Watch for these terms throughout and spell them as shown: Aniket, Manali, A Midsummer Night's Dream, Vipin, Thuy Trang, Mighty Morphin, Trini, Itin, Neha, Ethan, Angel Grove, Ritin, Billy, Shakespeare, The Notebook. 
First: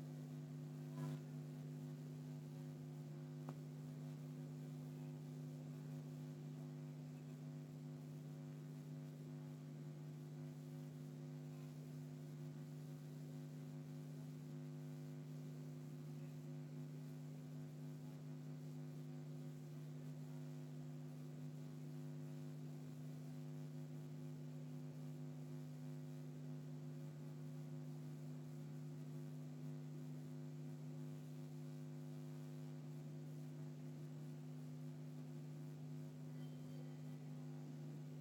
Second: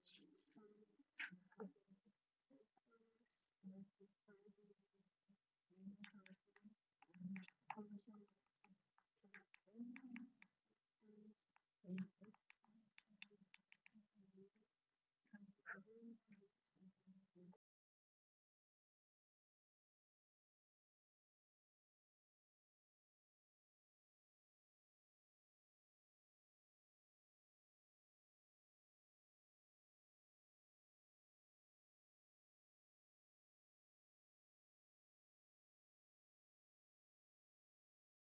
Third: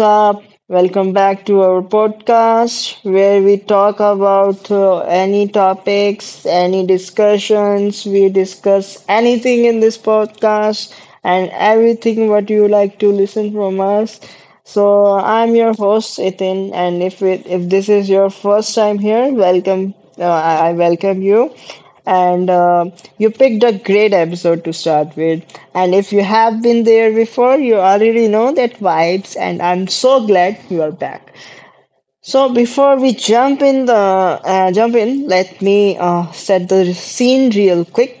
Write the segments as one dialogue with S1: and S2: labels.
S1: up? Welcome back to our podcast where we talk about any topics, any discussions. We discuss anything in this podcast and everything what you like to listen from us. So I'm your host Ethan, and if this is your first time here, welcome. I welcome you. And You picked a great episode to start with. And if you have been there before, you already know that vibes. And I'm so glad you are back. So before we jump in, let me set the scene real quick.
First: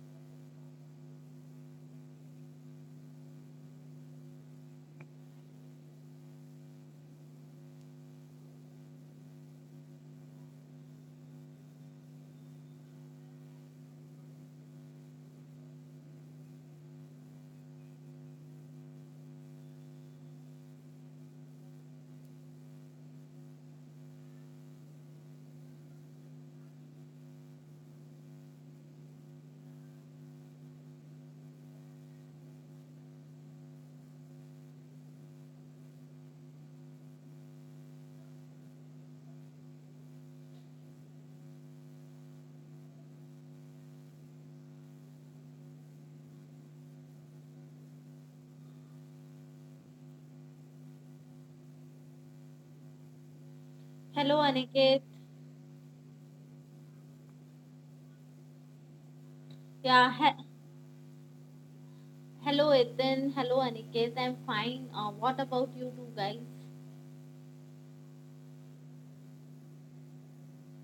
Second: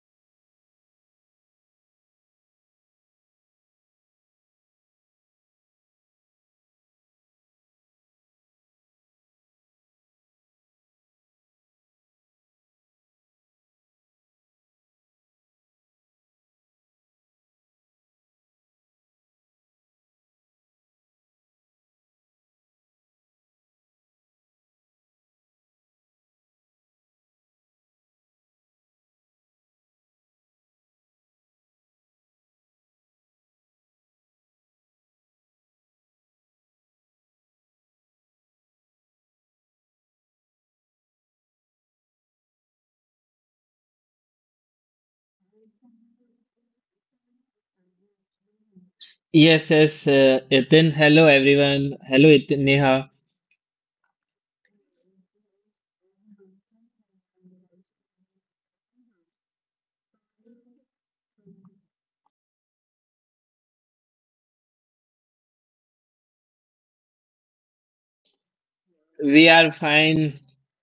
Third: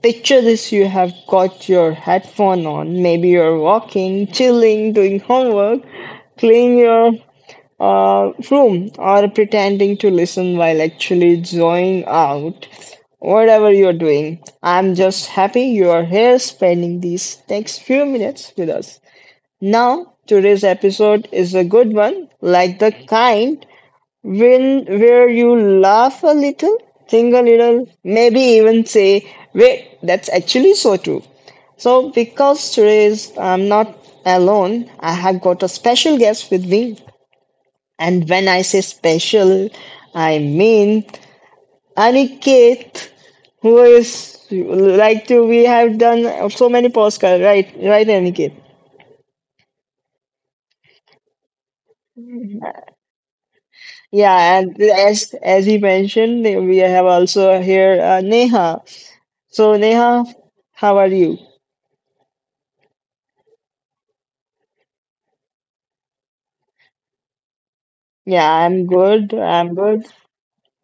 S1: Picture this: you have got your headphone on. Maybe you're walking, chilling, doing homework, clean your room or pretending to listen while actually joining out. Whatever you're doing, I'm just happy you're here spending these next few minutes with us. Now, today's episode is a good one, like the kind when where you laugh a little, think a little, maybe even say, "Wait, that's actually so true." So, because today is I'm not alone, I have got a special guest with me and when I say special, I mean Aniket, who is like to we have done so many podcasts, right? Right, Aniket.
S2: Yes, yes, Itin. Hello, everyone. Hello, Itin, Neha.
S3: Hello,
S1: Yeah, and
S3: Aniket.
S1: as he mentioned, we have also here Neha. So
S3: Yeah,
S1: Neha, how are you?
S3: hello, Ethan. Hello, Aniket. I'm fine. What about you two guys?
S1: Yeah, I'm good.
S2: We are
S1: I'm good.
S2: fine.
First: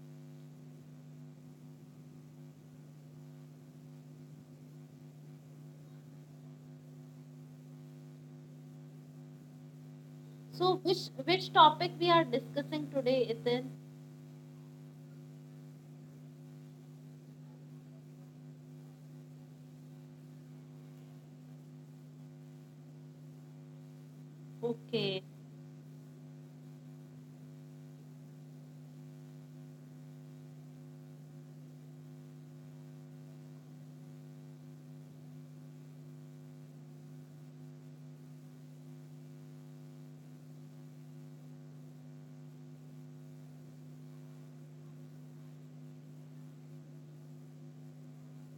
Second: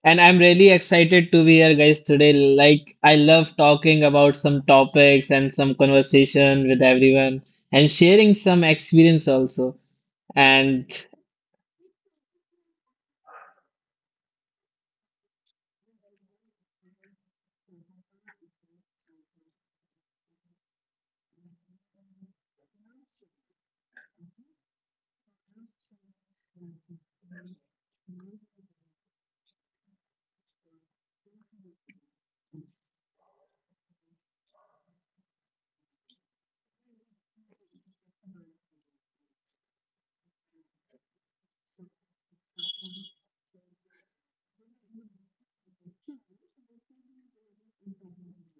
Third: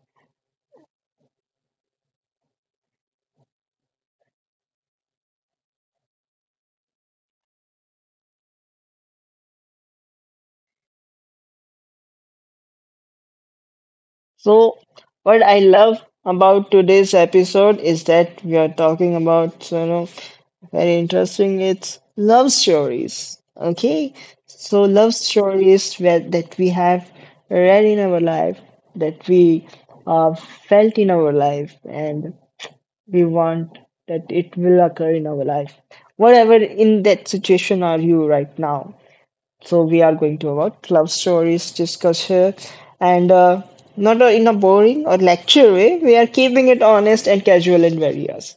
S2: And I'm really excited to be here, guys, today. Like, I love talking about some topics and some conversation with everyone and sharing some experience also.
S3: So,
S2: And
S3: which topic we are discussing today, Ethan?
S1: So, what I love about today's episode is that we are talking about, you know, very interesting. It's love stories. Okay, so love
S3: Okay.
S1: stories where, that we have read in our life, that we felt in our life, and we want that it will occur in our life. Whatever in that situation are you right now? So we are going to about love stories discuss here, and not in a boring or lecture way. We are keeping it honest and casual and various.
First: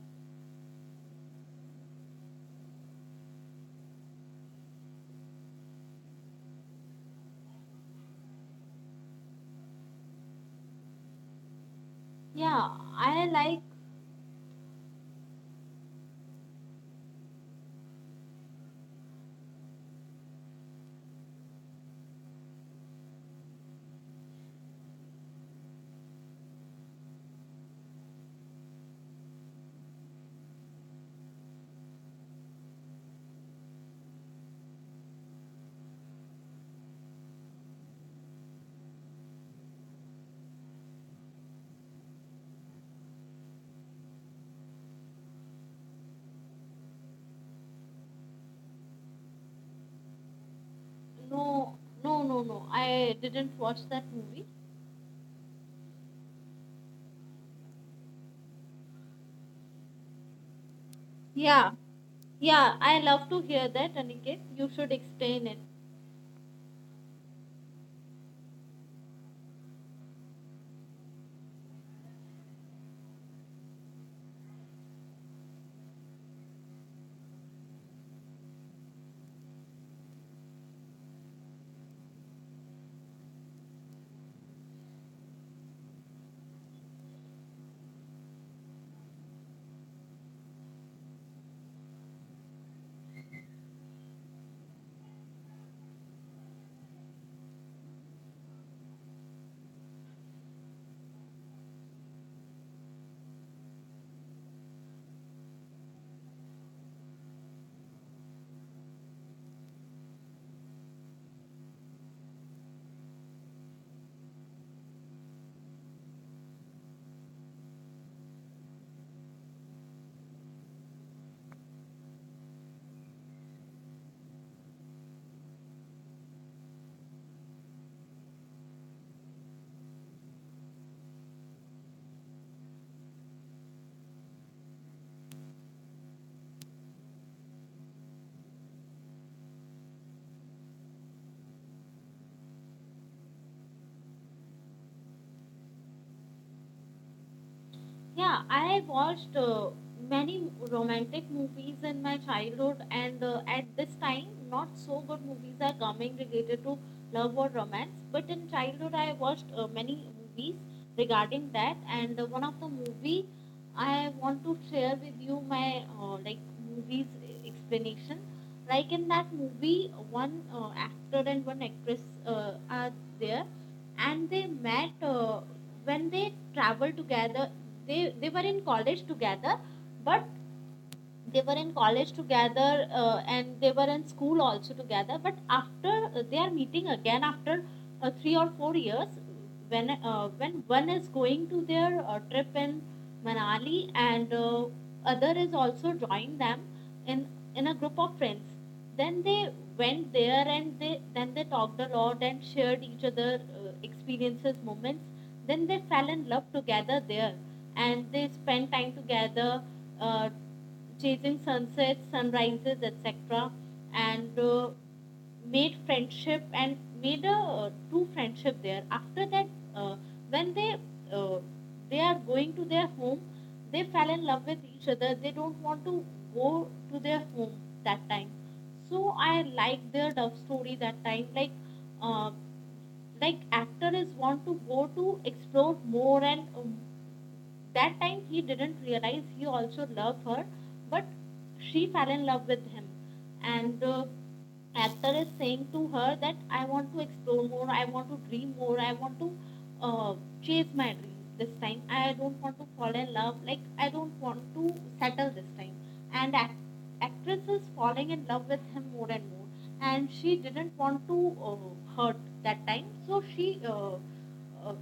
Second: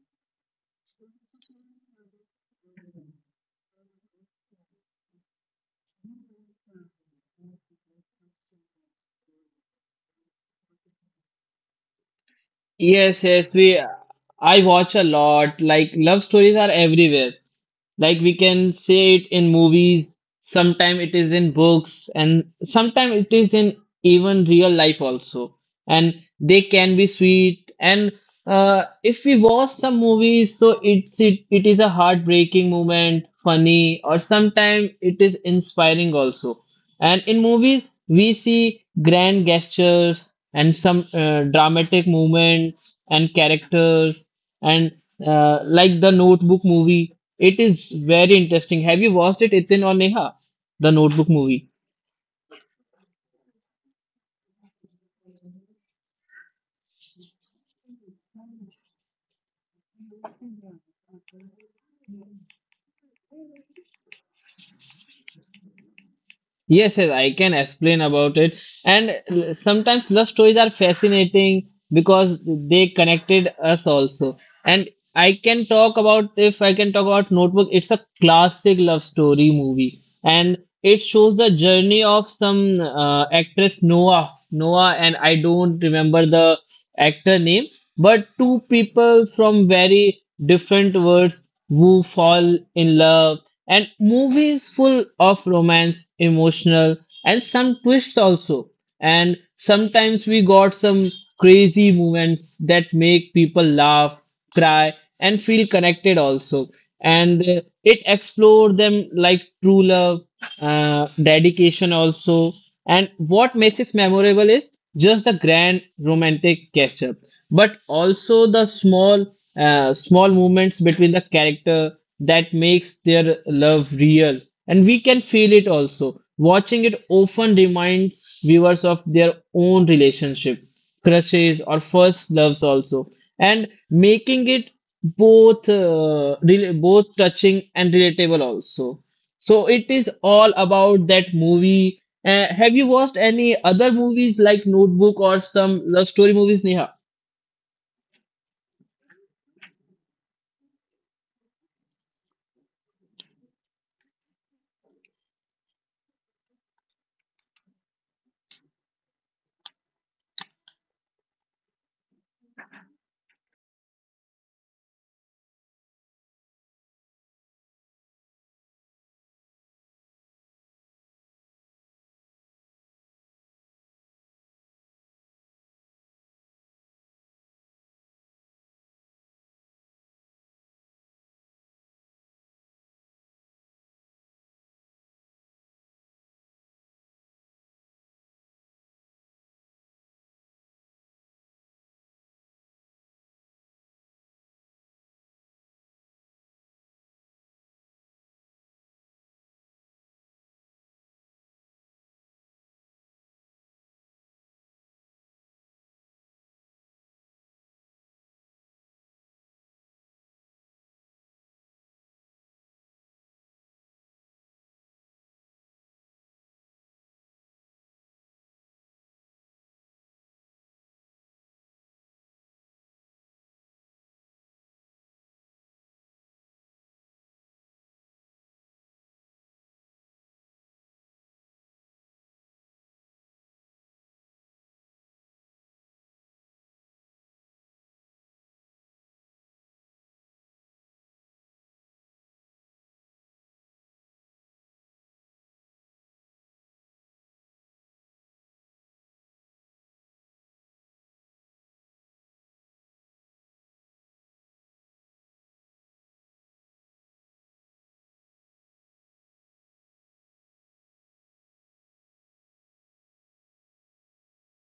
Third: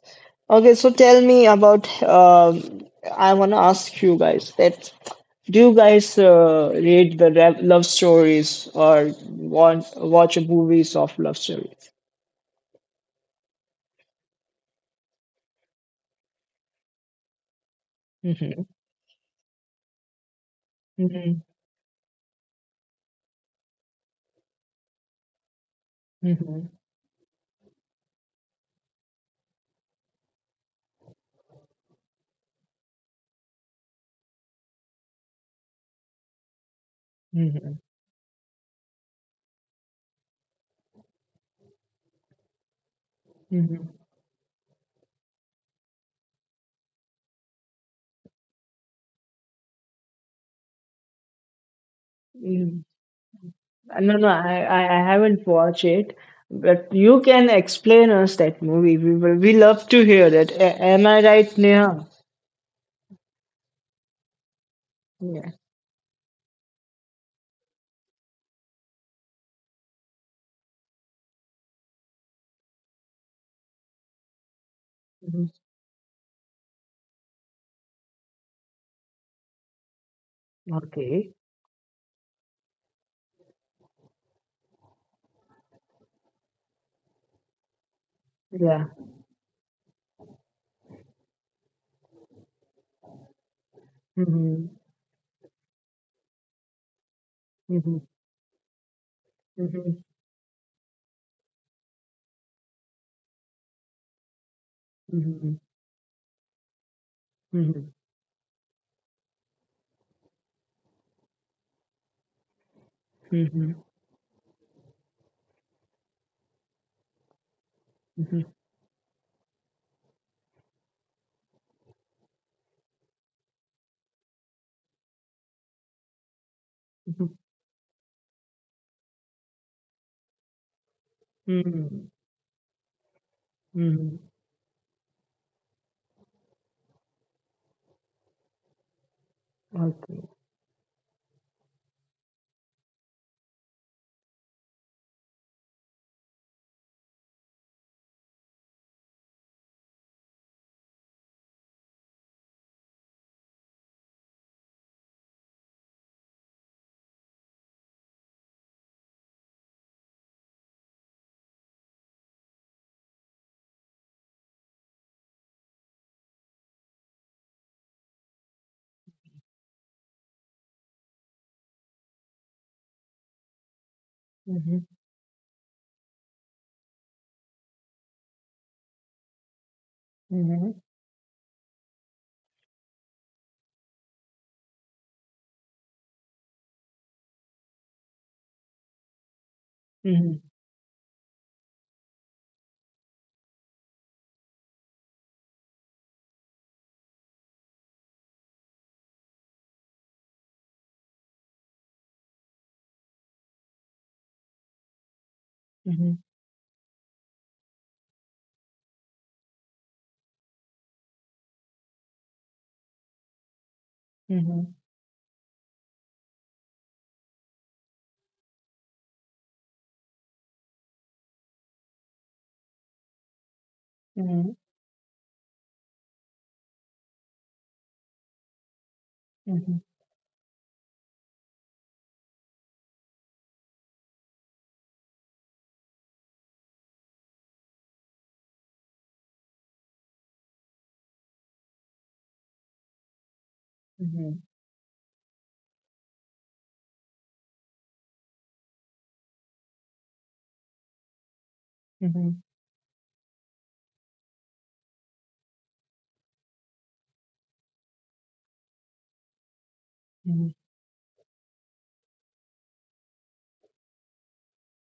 S1: Okay, so tell me about. I want to ask you guys that do you guys read the love stories or want watch movies of love stories?
S3: Yeah,
S2: yes,
S3: I
S2: yes,
S3: like.
S2: we I watch a lot. Like love stories are everywhere. Like we
S1: Mm-hmm.
S2: can say it in movies, sometimes it is
S1: Mm-hmm.
S2: in books, and sometimes it is in even real life also. And they can be sweet. And if we watch some movies, so it is a heartbreaking moment, funny, or sometimes it is inspiring also. And in
S1: Mm-hmm.
S2: movies, we see grand gestures and some dramatic movements and
S1: Mm-hmm.
S2: characters, and like the Notebook movie. It is very interesting. Have you watched it, Itin or Neha? The Notebook
S3: No,
S2: movie.
S3: no, no, no. I didn't watch that
S1: No, no,
S3: movie.
S1: I haven't watched it, but you can explain us that movie. We will, we love to hear that. Am I right,
S3: Yeah,
S1: Neha?
S3: yeah. I love to hear that, Aniket. You should explain
S1: Yeah.
S3: it.
S2: Yes, yes, I can explain about it. And sometimes love stories are fascinating because they connected us also. And I
S1: Mhm.
S2: can talk about, if I can talk about Notebook, it's a classic love story movie. And it
S1: Okay.
S2: shows the journey of some actress Noah. Noah, and I don't remember the actor name, but two
S1: Yeah.
S2: people from very different worlds who fall in love, and
S1: Mm-hmm.
S2: movies full of romance, emotional, and some
S1: Mm-hmm.
S2: twists also. And
S1: Mm-hmm.
S2: sometimes we got some crazy moments that make people laugh, cry, and
S1: Mm-hmm.
S2: feel connected also. And
S1: Mm-hmm.
S2: it explored them like true love, dedication also. And what
S1: Mm-hmm.
S2: makes it memorable is just the grand romantic gesture, but also the small movements between the character that makes their love real and we can feel it also. Watching it
S1: Mm-hmm.
S2: often reminds viewers of their own relationship crushes or
S1: Mm-hmm.
S2: first loves also, and
S1: Mm-hmm.
S2: making it both both touching and relatable also. So it is
S1: Okay.
S2: all about that movie. Have you watched any other movies like Notebook or some love story movies, Neha?
S3: Yeah, I watched many romantic movies in my childhood, and at this time, not so good movies are coming related to love or romance. But in childhood, I watched many movies regarding that, and one of the movie I want to share with you my like movies explanation. Like in that movie, one actor and one actress are there, and they
S1: Mm-hmm.
S3: met when they traveled together, they were in college together, but
S1: Mm-hmm.
S3: they were in college together and they were in school also together, but after they are meeting again after 3 or 4 years
S1: Mm-hmm.
S3: when one is going to their trip in Manali, and other is also joined them in in a group of friends. Then they went there, and they then they talked a lot and shared each other experiences, moments. Then they fell
S1: Mm-hmm.
S3: in love together there, and they spent time together. Uh, Chasing sunsets, sunrises, etc. And
S1: Mm-hmm.
S3: made friendship and made a true friendship there. After that, uh, when uh, they are going to their home, they fell in love
S1: Mm-hmm.
S3: with each other, they don't want to go to their home that time. So I
S1: Mm-hmm. Mm-hmm.
S3: like their love story that time, uh, like actor is want to go to explore more, and that time he didn't realize he also loved her, but she fell in love with him. And actor is saying to her that I want to explore more, I want to dream more, I want to uh, chase my dream this time.
S1: Mm-hmm.
S3: I
S1: Mm-hmm. Mm-hmm.
S3: don't want to fall in love, like I don't want to settle this time. And actress is falling in love with him more and more, and she
S1: Mm-hmm.
S3: didn't want to hurt that time, so uh,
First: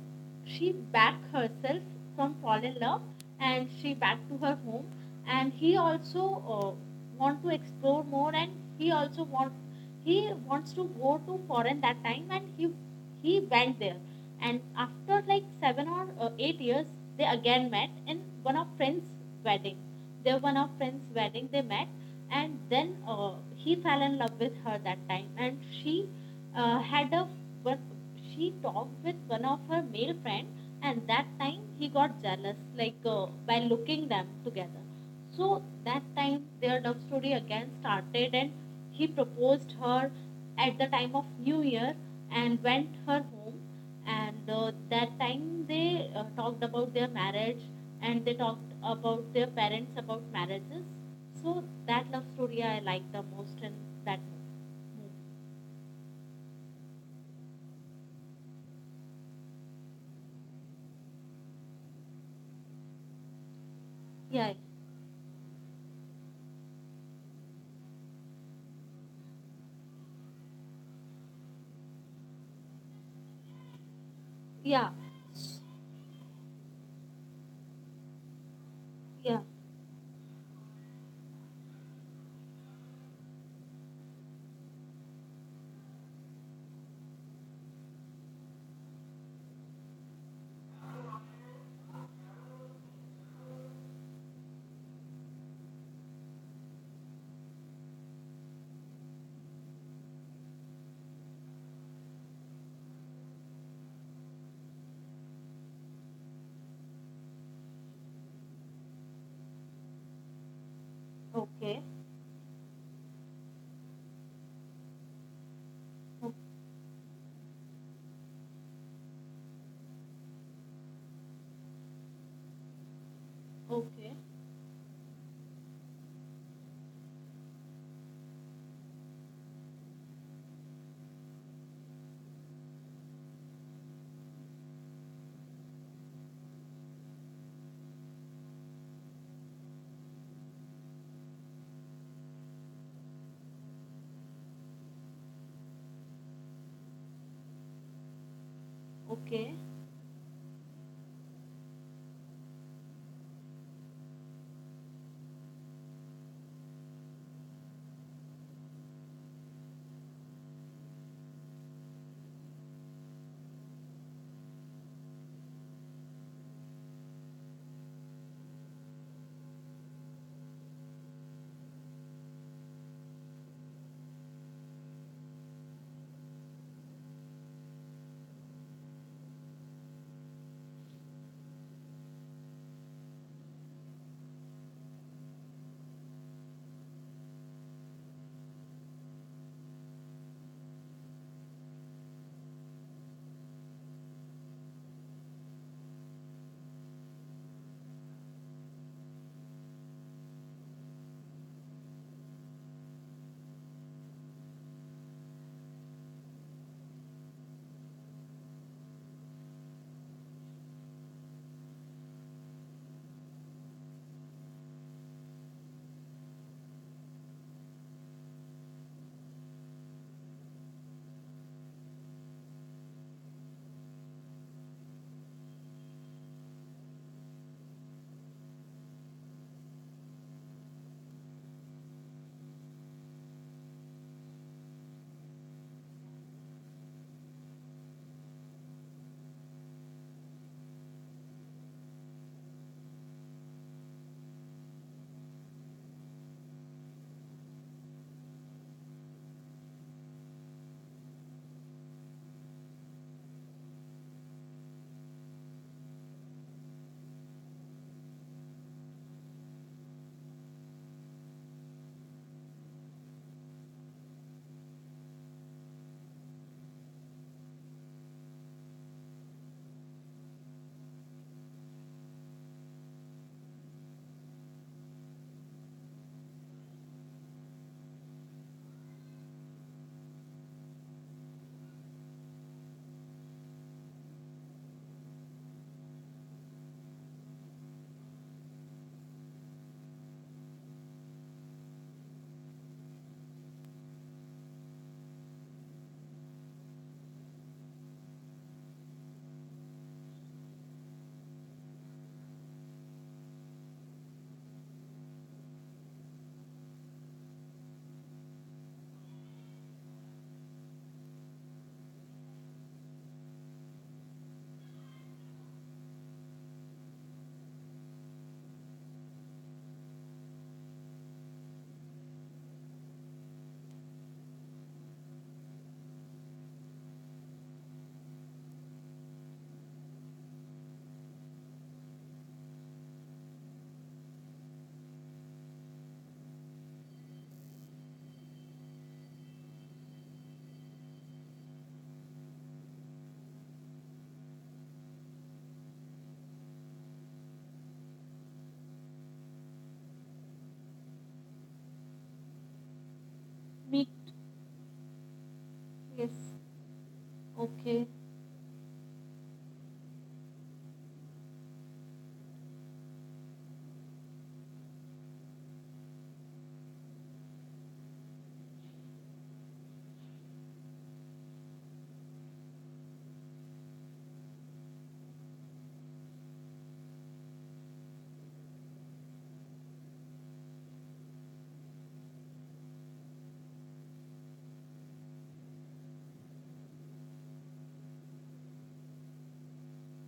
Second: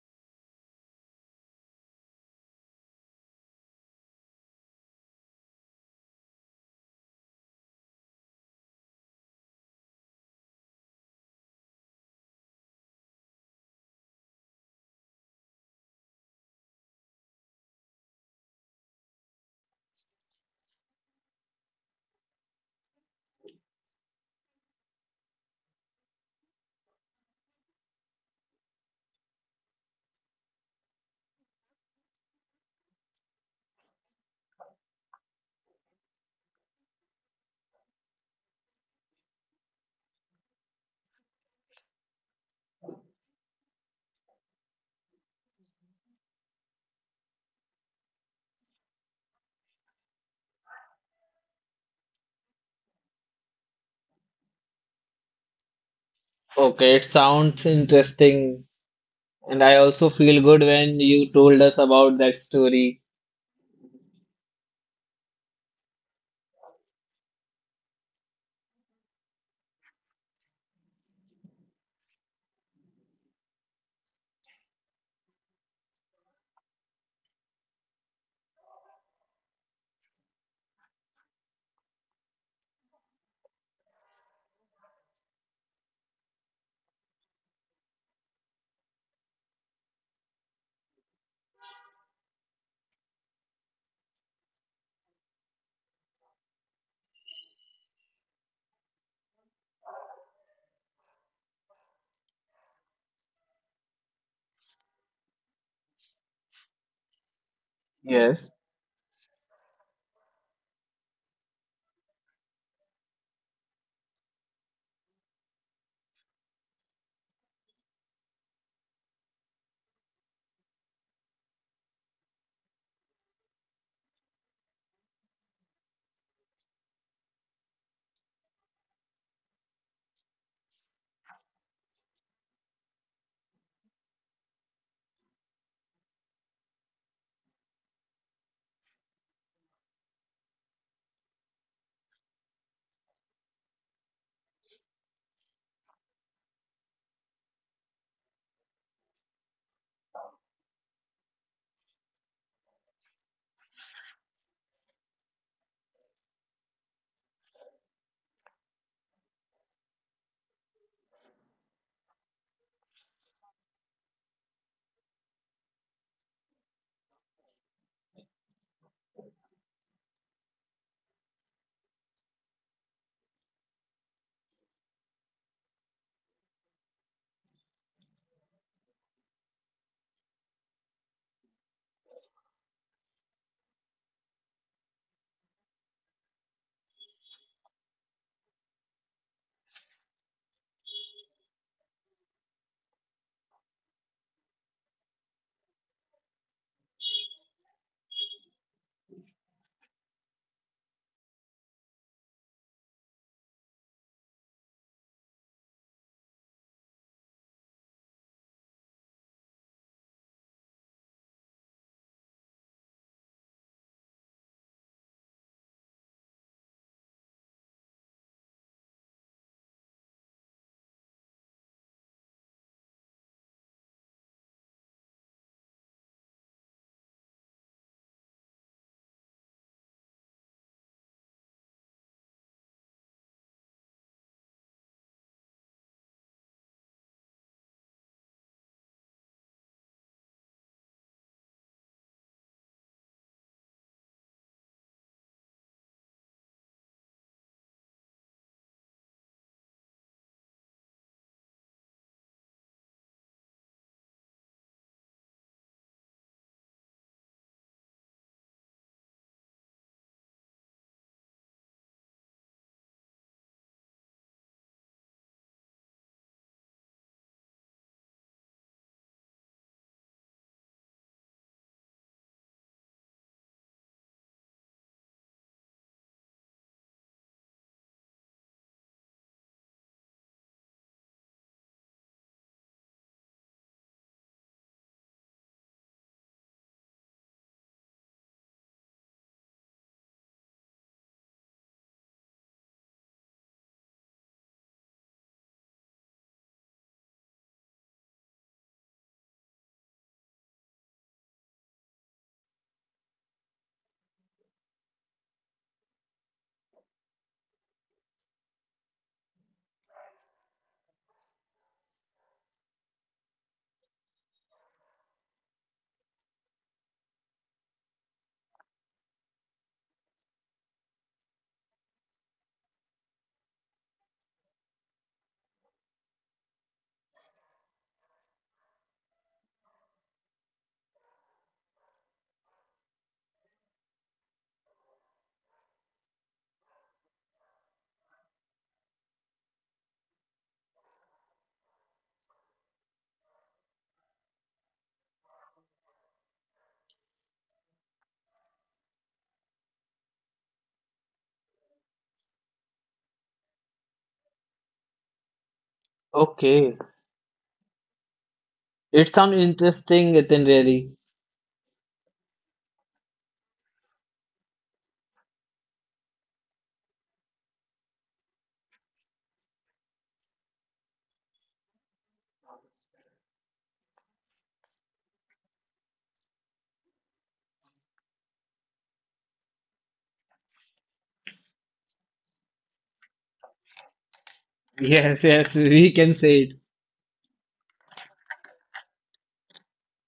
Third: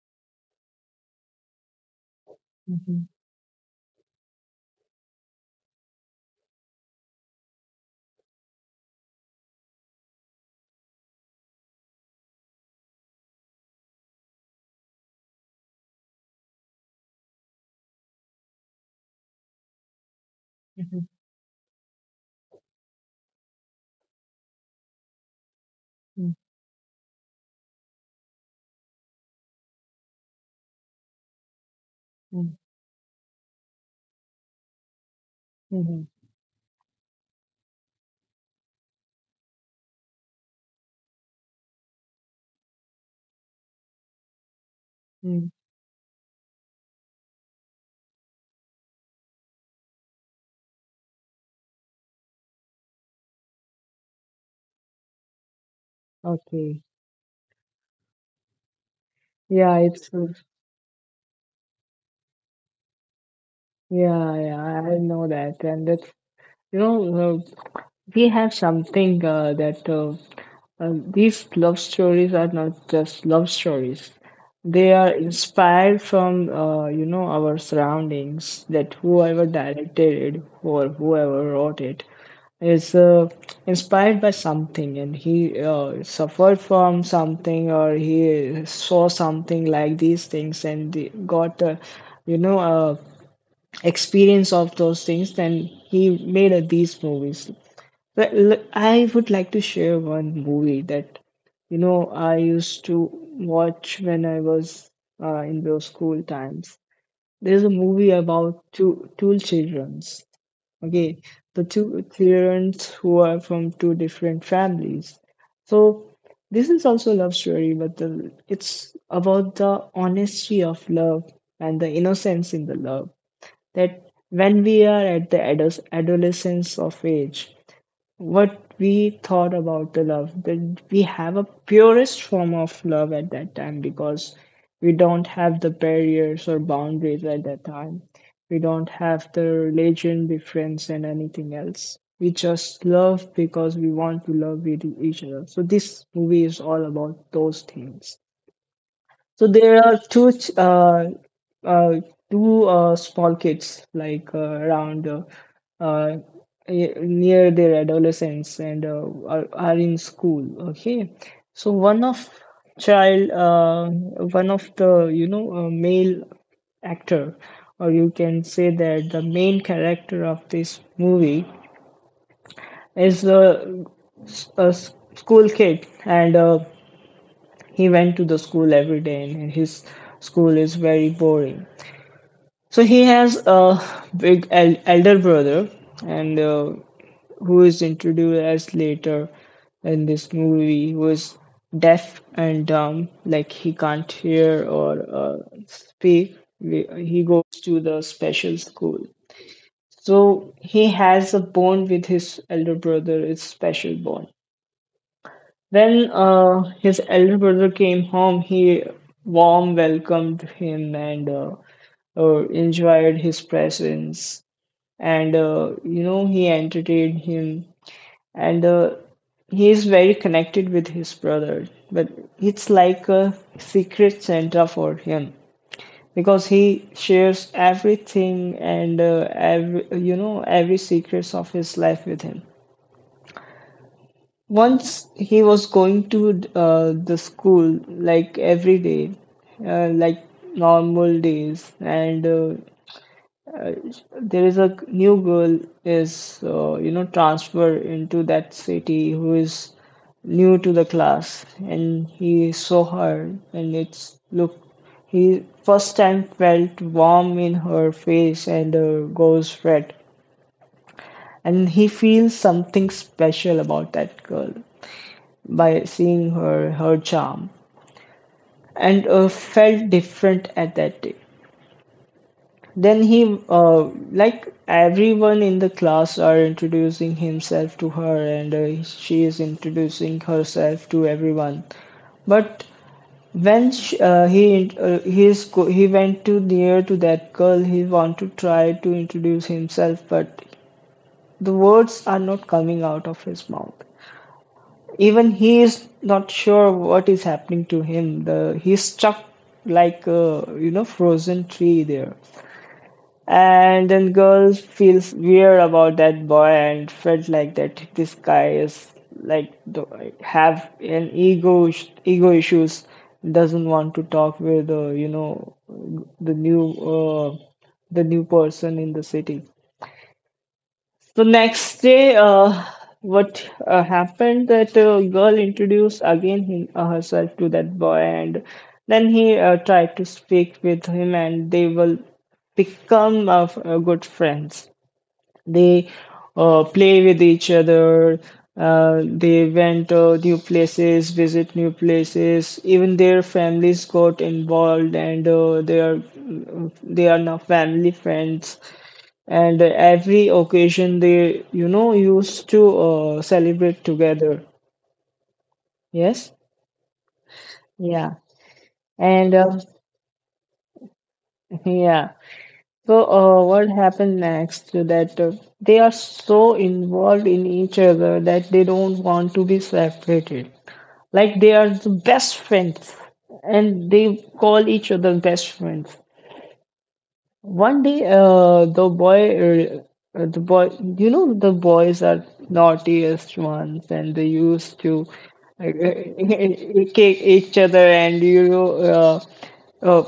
S3: she back herself from fall in love,
S1: Mm-hmm.
S3: and she back to her home. And he also uh, want to explore more, and he also want he wants to go to foreign that time, and he went there. And after like 7 or 8 years they again met in one of friends wedding, they one of
S1: Mm-hmm.
S3: friends wedding they met. And then he fell in love with her that time, and she had a but she talked with one of her male friend, and that time he got jealous, like by looking them together. So that
S1: Mm-hmm.
S3: time their love story again started, and he proposed her at the time of New Year, and went her home. And that time
S1: Mm-hmm.
S3: they talked about their marriage, and they talked about their parents about marriages. So that love story I like the most in that movie.
S1: Okay.
S2: Okay, it sounds interesting. And
S1: Yeah,
S2: I
S1: it's.
S2: also feel good when you told us about that story.
S1: Yeah,
S3: Yeah,
S1: yeah, I know that, and that's, you know, we have something that these love stories are not just love stories;
S3: yeah,
S1: they are inspired from, you know, our surroundings. That
S3: yeah.
S1: whoever directed it or whoever wrote it is inspired by something, and he suffered from something or he saw something like these things and got you know experience of those things, then he made these movies. But I would like to share one movie that, you know, I used to watch when I was in those school times. There's a movie
S2: Yes.
S1: about two childrens. Okay, the
S3: Okay,
S1: two childrens who are from two different families. So
S3: O-
S1: this is also a love story, but it's about the honesty of love and the innocence in the love, that
S3: okay,
S1: when we are at the adolescence of age, what we thought about the love, that we have a purest form of love at that time because we don't have the barriers or boundaries at that time. We don't have the religion difference and anything else. We just love because we want to love with each other. So this movie is all about those things. So
S3: okay.
S1: there are uh, two small kids like uh, near their adolescence and are in school. Okay, so one of child, one of the, you know, male actor, or you can say that the main character of this movie is a school kid and. He went to the school every day and his school is very boring, so he has a big elder brother, and who is introduced as later in this movie, who is deaf and dumb, like he can't hear or uh, speak. He goes to the special school, so he has a bond with his elder brother. It's special bond. When his elder brother came home, he warm welcomed him and enjoyed his presence. And, you know, he entertained him, and he is very connected with his brother. But it's like a secret Santa for him because he shares everything and every, you know, every secrets of his life with him. Once he was going to the school like every day, like normal days, and there is a new girl is, you know, transfer into that city, who is new to the class, and he saw her, and it's look he first time felt warm in her face and goes red, and he feels something special about that girl by seeing her charm and felt different at that day. Then he like everyone in the class are introducing himself to her and she is introducing herself to everyone. But when sh he, he went too near to that girl, he wanted to try to introduce himself, but the words are not coming out of his mouth. Even he is not sure what is happening to him. The he's stuck like a, you know, frozen tree there. And then girl feels weird about that boy and felt like that this guy is like the, have an ego ego issues, doesn't want to talk with, you know, the new uh, the new person in the city. So next day, what happened that girl introduced again him, herself to that boy, and then he tried to speak with him, and they will become good friends. They play with each other. They went new places, visit new places. Even their families got involved, and they are now family friends, and every occasion they, you know, used to celebrate
S3: Meet,
S1: together.
S3: yes,
S1: Yes.
S2: Okay.
S3: okay.
S1: Yeah,
S2: It
S1: and
S2: sounds interesting, Nitin, really.
S1: yeah. So what happened next to that they are so involved in each other that they don't want to be separated, like they are the best friends, and they call each other best friends. One day, the boy, you know, the boys are naughtiest ones, and they used to
S2: Yes, yes, we can say it.
S1: kick each other, and, you know, uh,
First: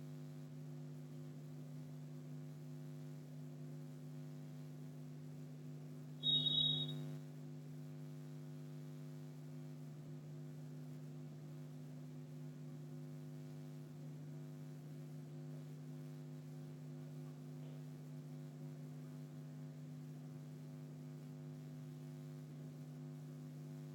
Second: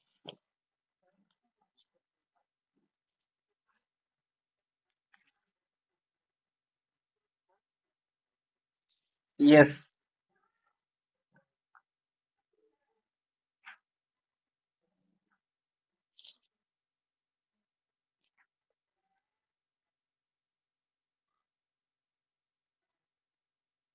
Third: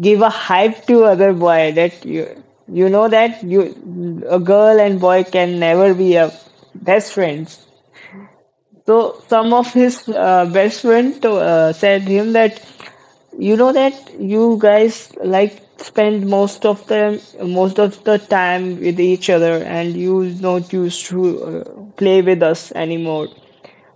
S1: give a hype to other boy that you know that you, a girl and boy can never be a best friends. So some of
S2: Yes.
S1: his best friend to, said him that. You know that you guys like spend most of the time with each other, and you not used to play with us anymore.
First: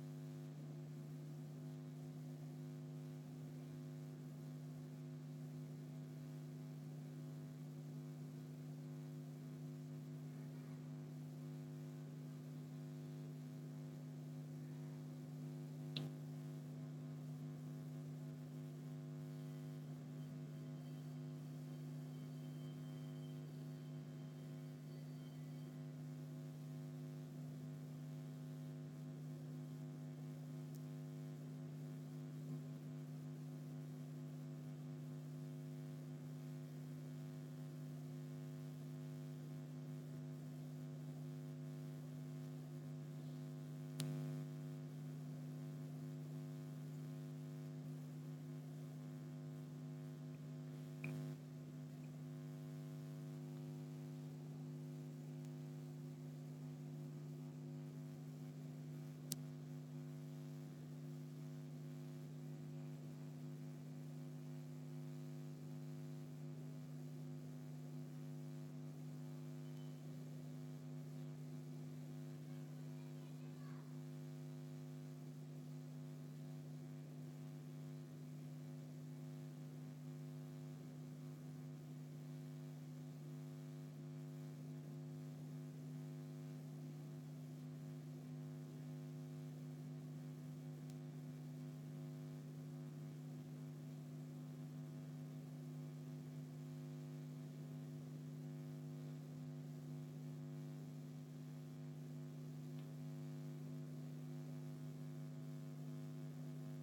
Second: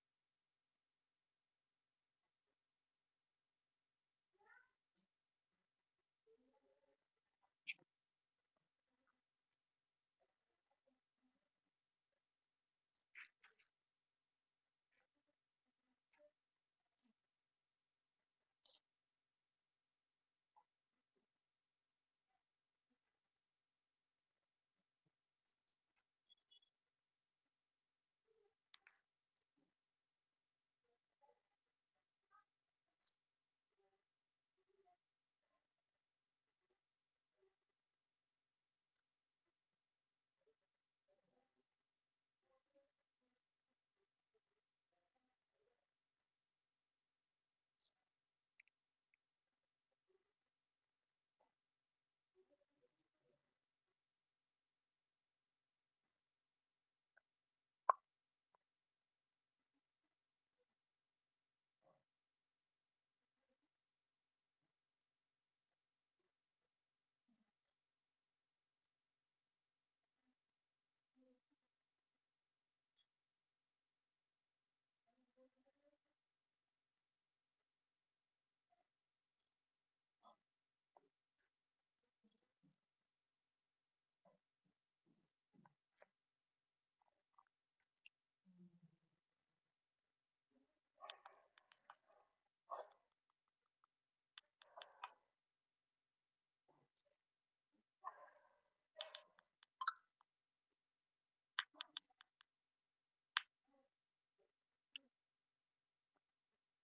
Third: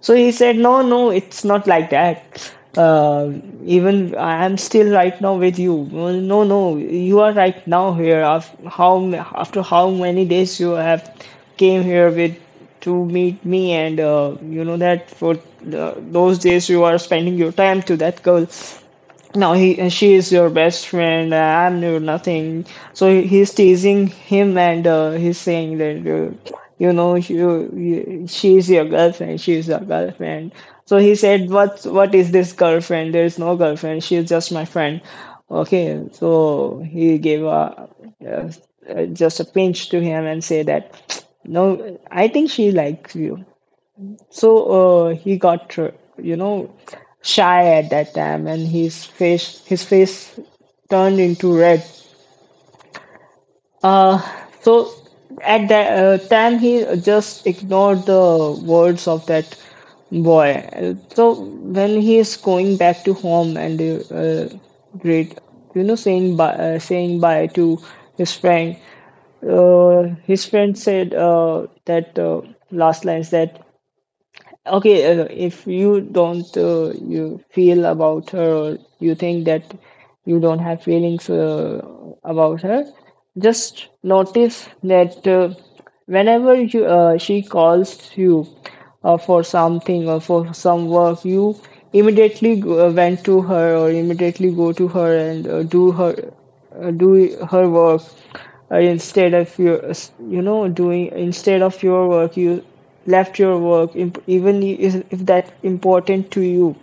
S1: So he said, "No, no, it's not like that. Even I am still right now with you. No, no, no, you are right now here. After how many days you have came here with to meet me, and, you know that for those days you are spending your time to that girl. No, he she is your best friend. I knew nothing." So he's teasing him, and he's saying that, you know, you she is your girlfriend. She is your girlfriend. So he said, what is this girlfriend? There is no girlfriend. She is just my friend." Okay, so he gave uh just a pinch to him and say that, "No, I think she likes you." So he got, you know, shy at that time, and his face turned into red. Uh, so at that time, he just ignored the words of that boy. So when he is going back to home and uh, great, saying bye to his friend, his friend said that last lines that okay, if you don't you feel about her or you think that you don't have feelings about her, just notice that whenever she calls you for something or for some work, you immediately went to her or immediately go to her and do her do her work instead of your doing instead of your work you left your work if that important to you,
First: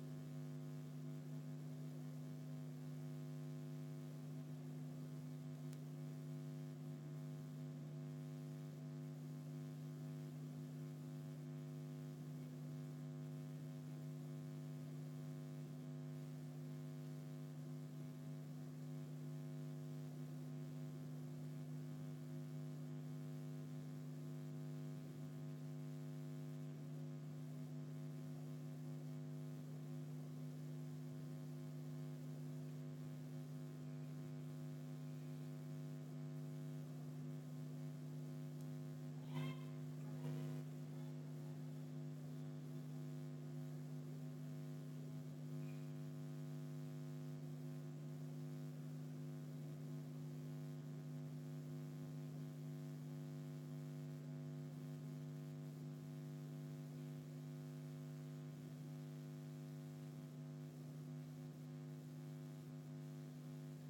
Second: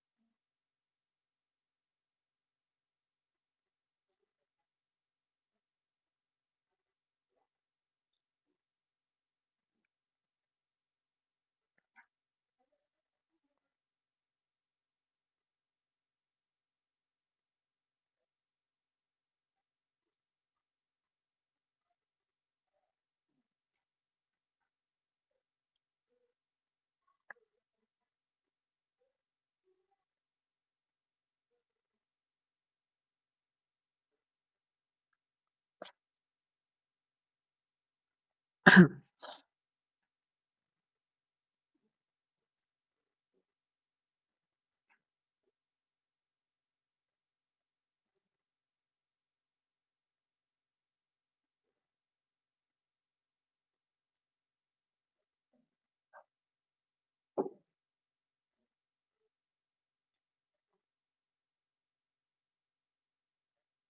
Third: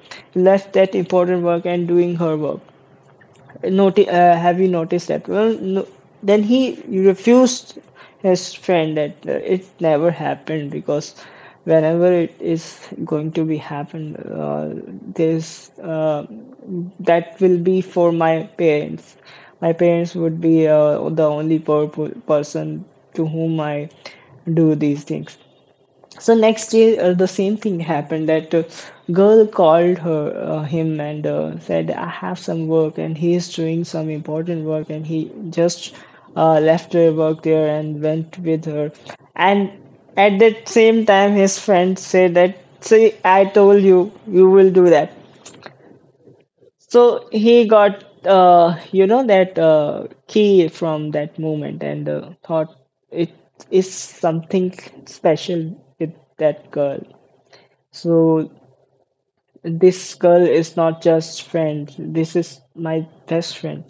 S1: left that important work and doing her work. Have you noticed that? Well, no. Then he refused his friend that it never happened because whenever it is going to be happen, there's that will be for my parents. My parents would be the person to whom I do these things. So next day, the same thing happened that girl called her him and said I have some work, and he is doing some important work, and he just left her work there and went with her. And at that same time, his friend said that see, I told you you will do that. So he got that key from that moment and thought it is something special with that girl. So this girl is not just friend. This is my best friend.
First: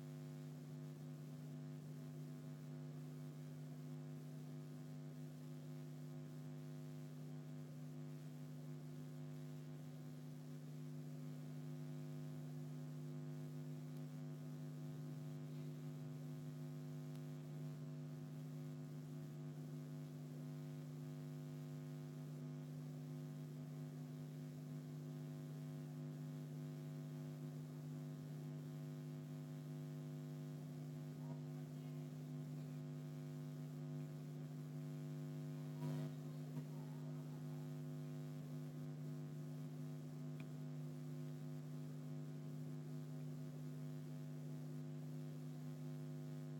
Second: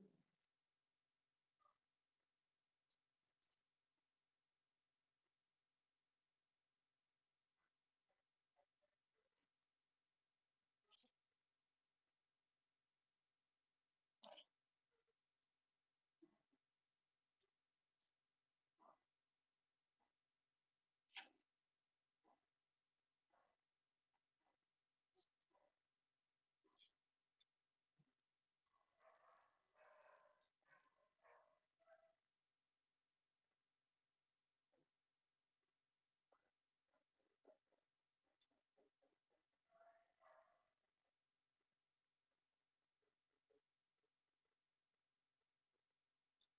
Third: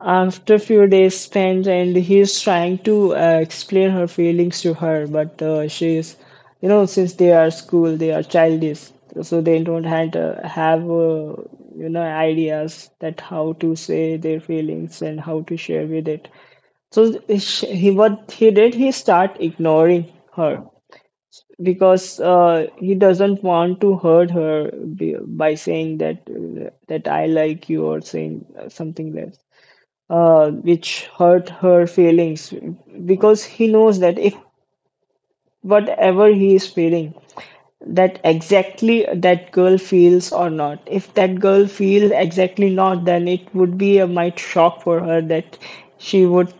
S1: After few days spent, and he is trying to explain her feelings to her, but she is, since they are school, they are childish, so they don't had, have, ideas that how to say their feelings and how to share with it. So he, what he did, he start ignoring her because he doesn't want to hurt her by saying that that I like you, or saying something less, which hurt her feelings. Because he knows that if whatever he is feeling, that exactly that girl feels or not. If that girl feels exactly not, then it would be a might shock for her that she would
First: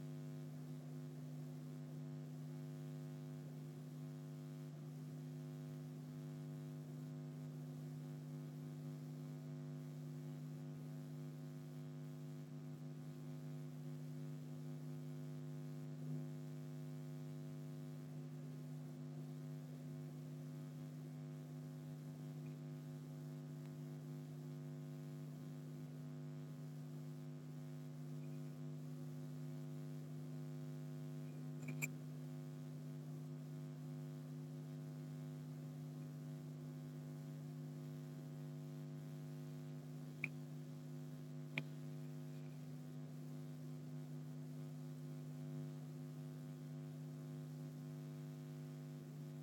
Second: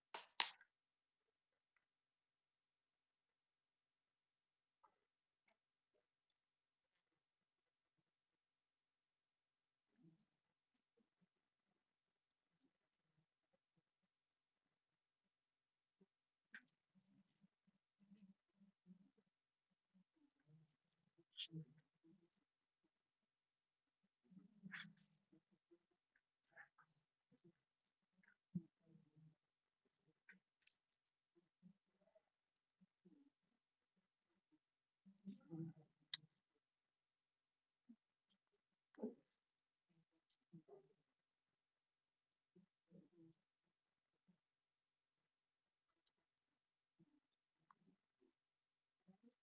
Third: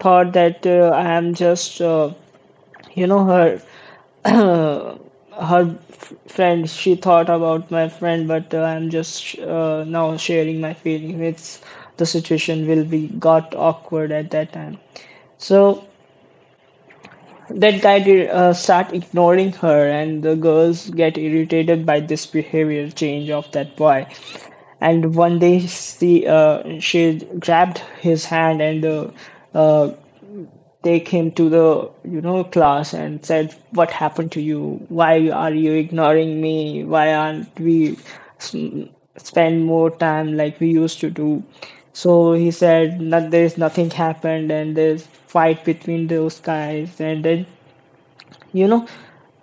S1: thought that I am just her uh, her friend, she thought about my friend, but I'm just now sharing my feelings. It's the situation will be got awkward at that time. So that guy did start ignoring her, and the girls get irritated by this behavior change of that boy. And one day, she grabbed his hand and uh, take him to the class and said what happened to you, why are you ignoring me, why aren't we spend more time like we used to do. So he said that there's nothing happened and there's fight between those guys. And then, you know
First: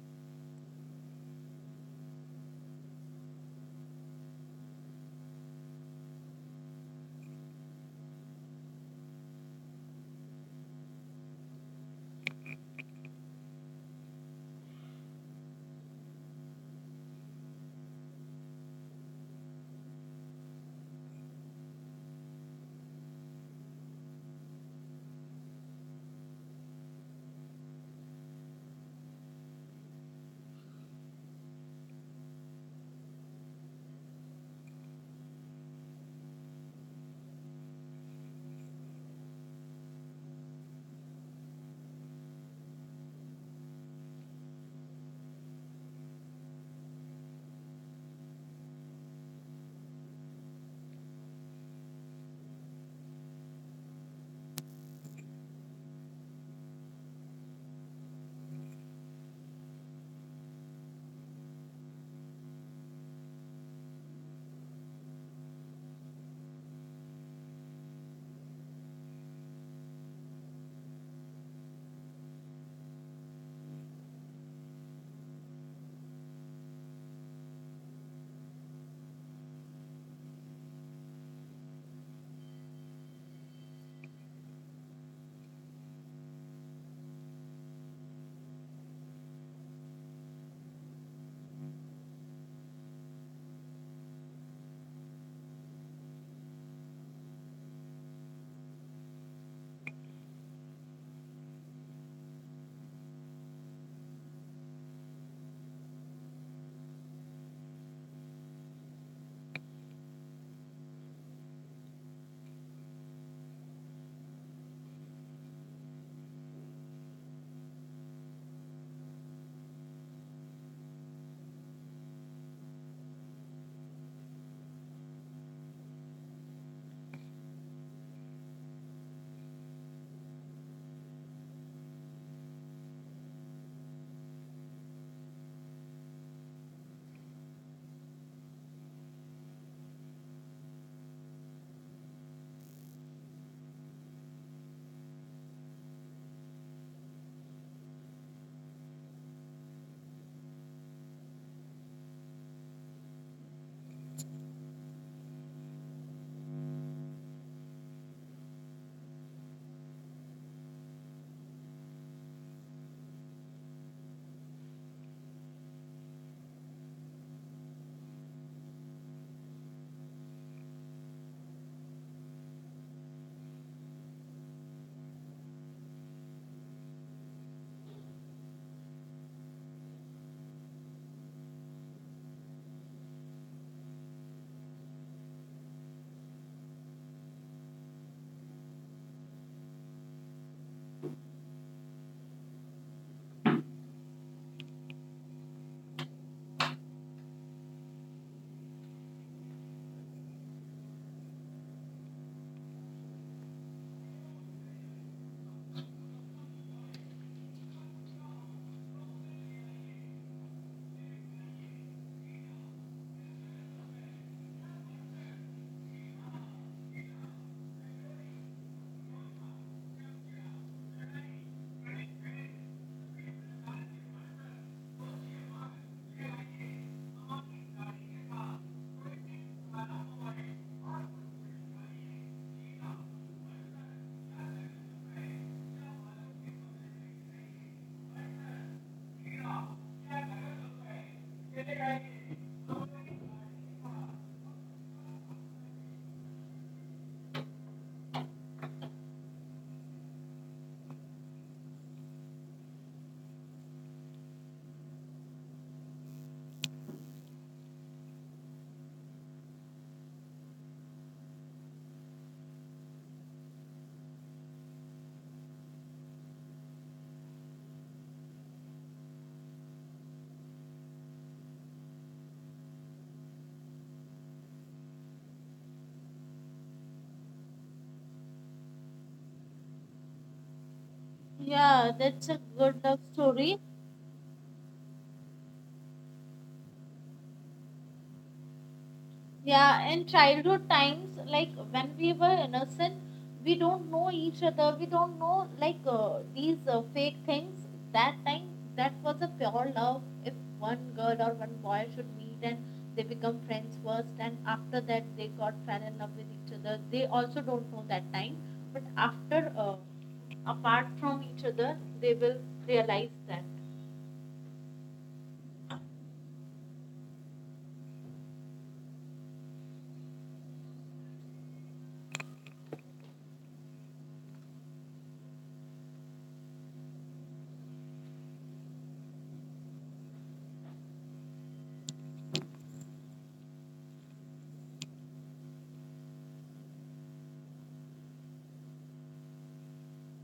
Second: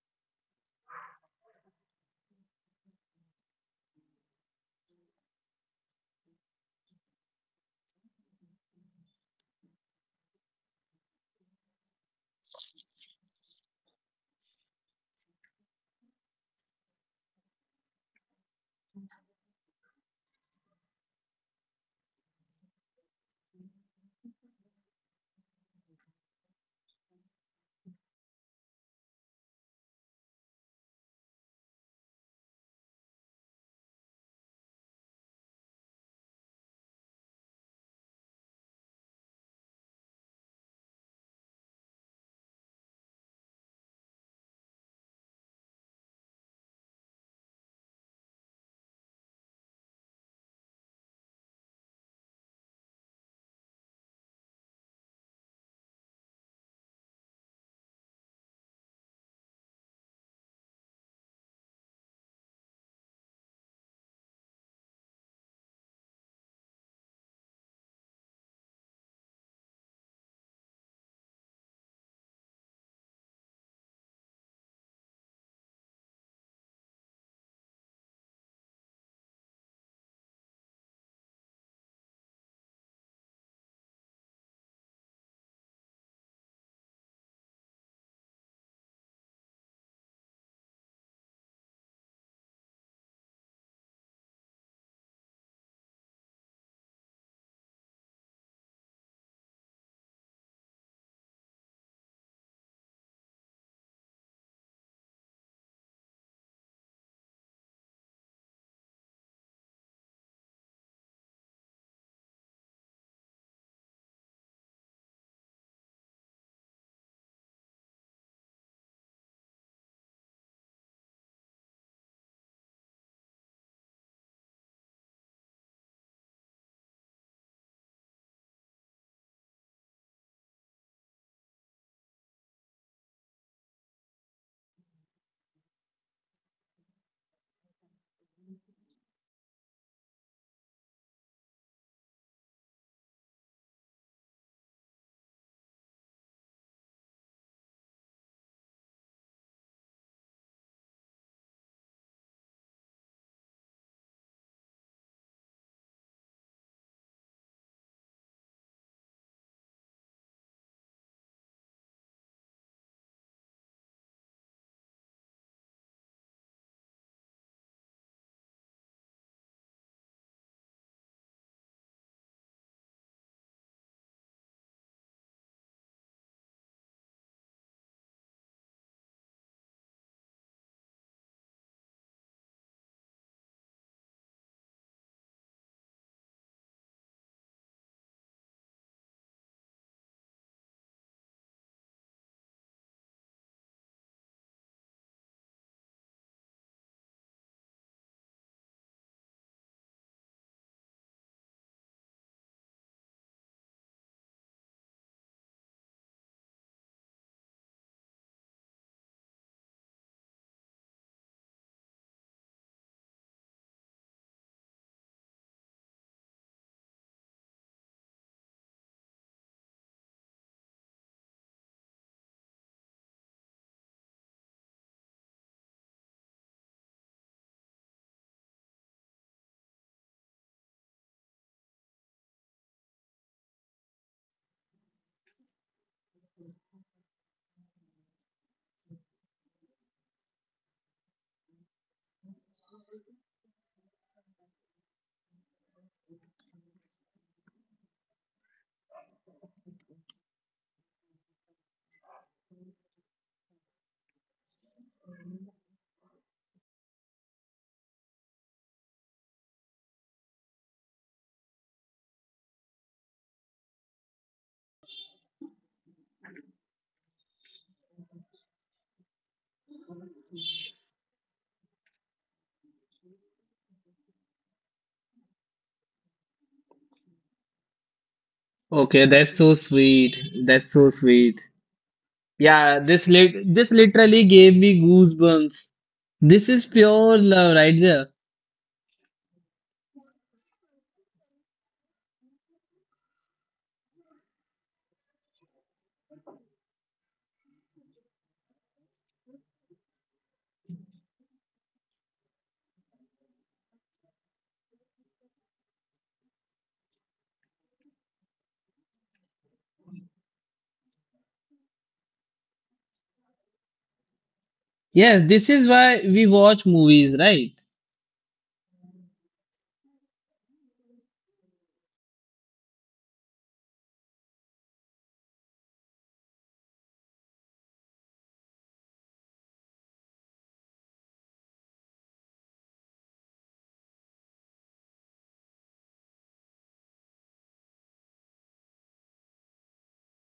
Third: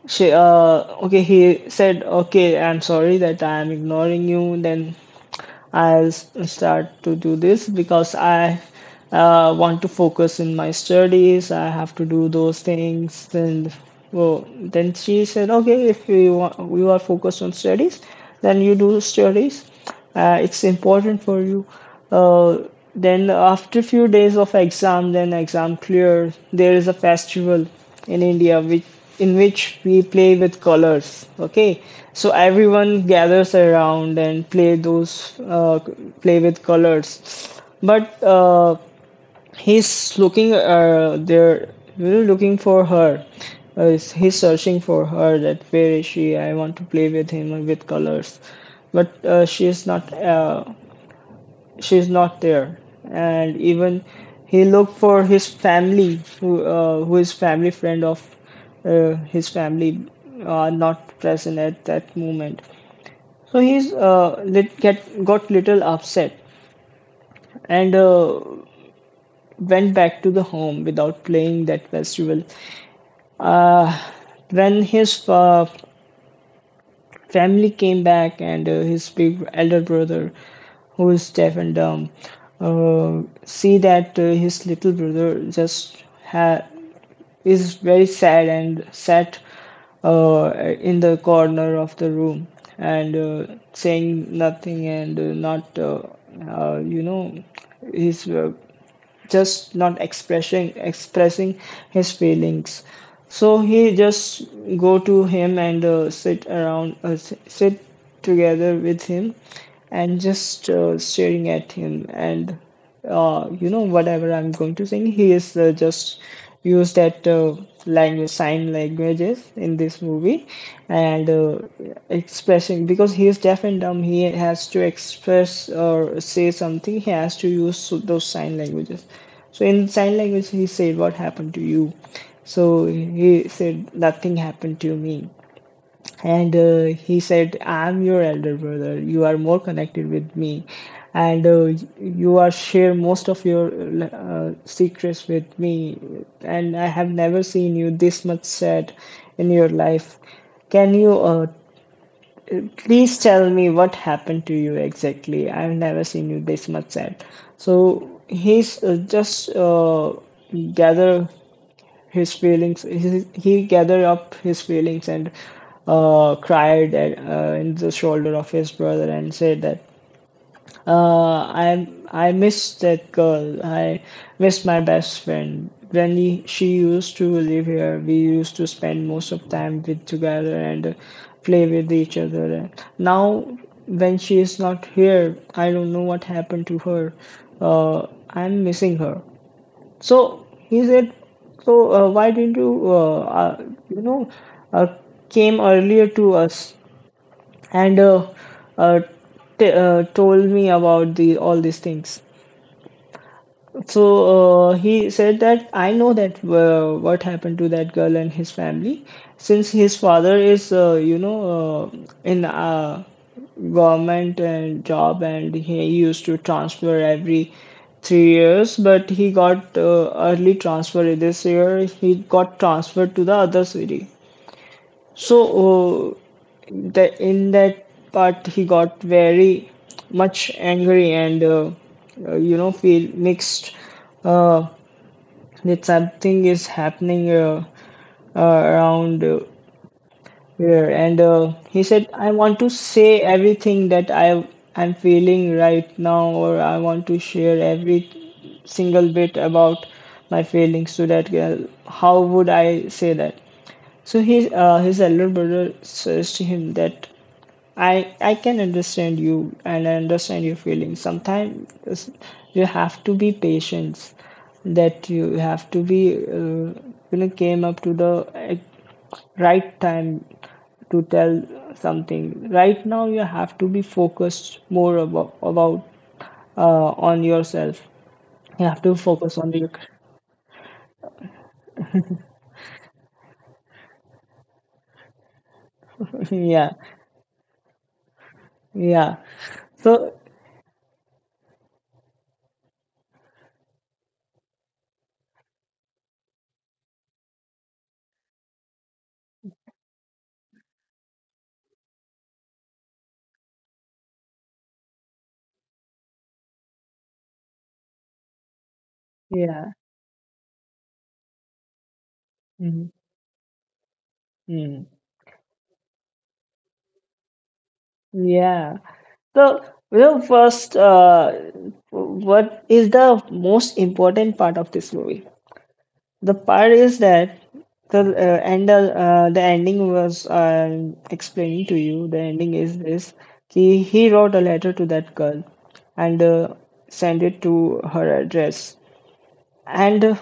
S1: she okay, he said okay, I'm sorry that I'm ignoring you, then I'll start to do this because I want to focus in my studies. I have to do those things. And well, then she said, okay, if you want, you are focused on studies, then you do studies. It's important for you. Uh, then after few days of exam, then exam clear. There is a festival in India, which in which we play with colors. Okay, so everyone gathers around and play those play with colors. But he's looking there, really looking for her. He's searching for her. That where is she? I want to play with him with colors, but she is not. She's not there. And even he looked for his family who is family friend of his family are not present at that moment. So he's lit, get got little upset and went back to the home without playing that festival. uh, when his family came back, and his big elder brother who is deaf and dumb see that his little brother is very sad and sat uh, in the corner of the room and saying nothing and not uh, you know his. Just not expressing his feelings. So he just go to him and sit around sit together with him, and just staring at him. And whatever I'm going to sing, he is just use that language, sign languages in this movie. And expressing, because he is deaf and dumb, he has to express or say something, he has to use those sign languages. So in sign language he said what happened to you. So he said nothing happened to me. And he said, I'm your elder brother. You are more connected with me. And you are share most of your secrets with me. And I have never seen you this much sad in your life. Can you please tell me what happened to you exactly? I've never seen you this much sad. So he's just gather his feelings, he gathered up his feelings and cried in the shoulder of his brother and said that, I miss that girl, I miss my best friend, when she used to live here we used to spend most of time with together and play with each other. Now when she is not here I don't know what happened to her. I'm missing her. So he said, why didn't you uh, came earlier to us and uh, t told me about the all these things? So he said that I know that what happened to that girl and his family, since his father is uh, in a government and job, and he used to transfer every 3 years, but he got early transfer this year. He got transferred to the other city. So, uh, in that part, he got very much angry and feel mixed uh, that something is happening around here. And he said, "I want to say everything that I am feeling right now, or I want to share every single bit about my feelings to that girl. How would I say that?" So his elder brother says to him that I can understand you and I understand your feelings. Sometimes you have to be patient. That you have to be came up to the right time to tell something. Right now you have to be focused more about on yourself. You have to
S2: Okay, that's
S1: focus on
S2: so
S1: your
S2: sweet. That's so sweet.
S3: Yeah, that's a
S2: Yeah,
S3: good love
S2: this lit
S3: story.
S2: this literally gave me goosebumps. This is
S1: yeah
S2: pure love right there.
S1: yeah.
S3: Yeah, in
S1: So
S3: childhood times, like when we were innocent, we don't know each other. We don't know like these fake things. That time, that was a pure love. If one girl or one boy should meet and they become friends first, and after that they got fell in love with each other. They also don't know that time, but after
S1: yeah.
S3: apart from each other, they will realize that
S1: Hmm.
S2: Yes, this is why we watch movies, right?
S1: Yeah. So, first, what is the most important part of this movie? The part is that the ending was explaining to you. The ending is this: he wrote a letter to that girl, and sent it to her address. And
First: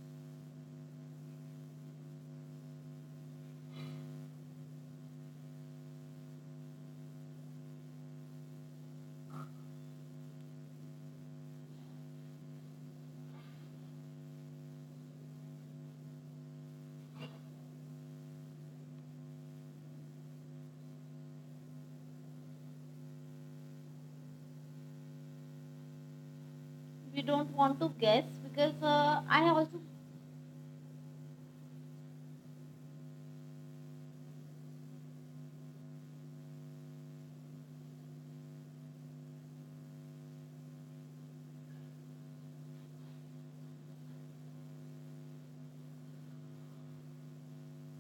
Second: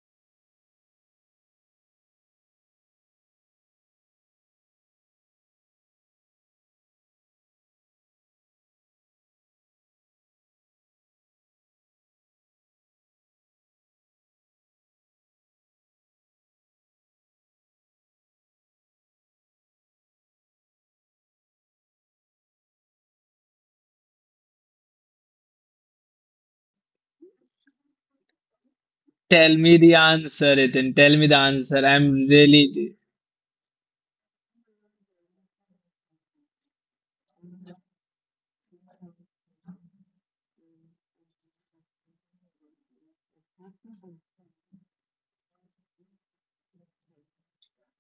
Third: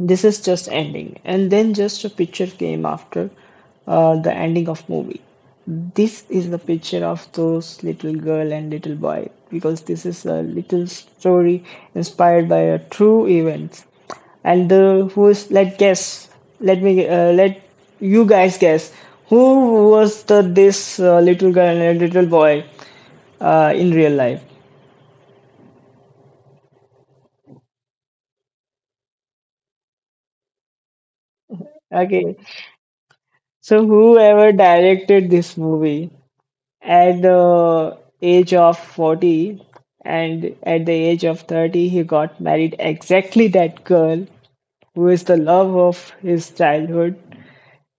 S1: this is just ending, and then just a picture came after the ending of movie. This is the picture of those little girl and little boy, because this is a little story inspired by a true event. And the who is, let guess, let me let you guys guess who was the this little girl and little boy in real life.
S3: we don't want to guess because I
S2: Tell me
S3: also
S2: the answer, Ethan. Tell me the answer. I'm
S1: Okay,
S2: really.
S1: so whoever directed this movie at the age of 40 and at the age of 30, he got married exactly that girl who is the love of his childhood.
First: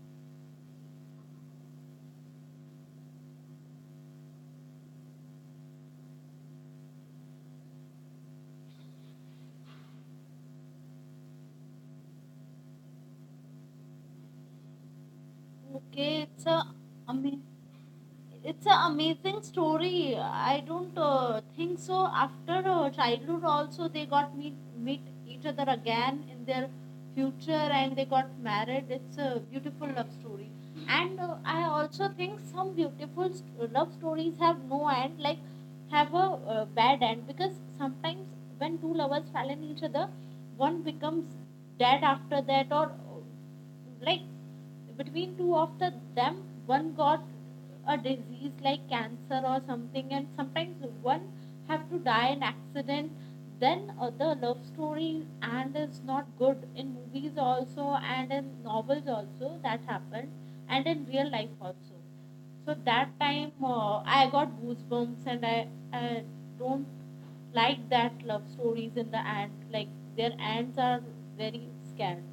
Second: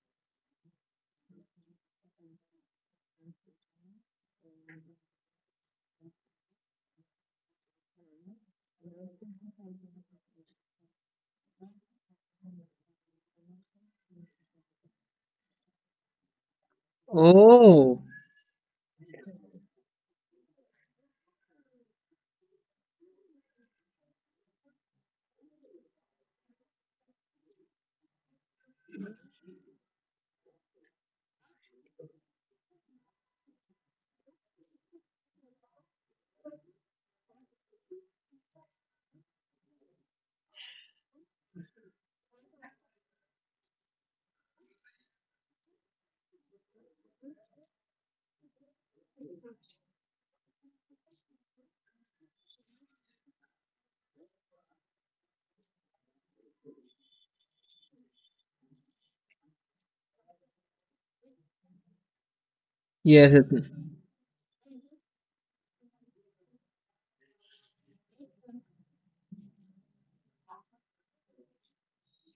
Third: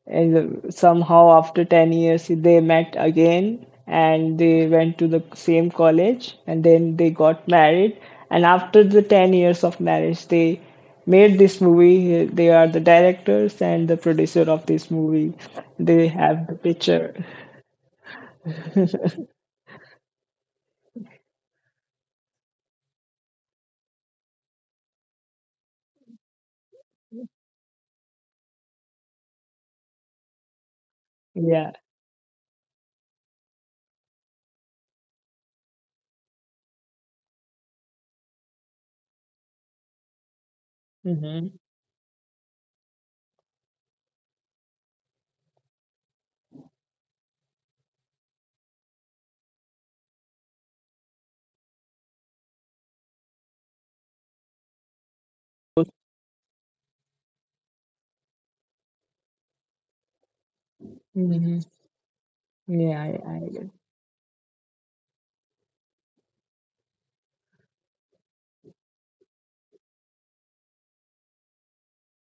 S1: And somehow, after 10 years, they met again and they went to the same college and then they got married. And after the 10 years of marriage, they made this movie. They are the directors and the producer of this movie. They
S3: okay.
S1: have the picture.
S3: Amazing
S2: Oh,
S3: it's an amazing story. I don't think so. After childhood also they got meet each other again in their future, and they got married. It's a beautiful love story. And I
S1: Yeah.
S3: also think some beautiful love stories have no end, like have a bad end. Because sometimes when two lovers fall in each other, one becomes
S1: Hmm.
S3: dead after that. Or like between two of the them, one got a disease like cancer or something, and sometimes one have to die in accident. Then the love story and is not good in movies also, and in novels also that happened, and in real life also. So
S1: Yeah,
S3: that
S2: yes,
S1: I, I
S3: time
S1: get-
S2: Ethan.
S3: I got goosebumps, and I don't like that love stories in the end, like their ends are very scared.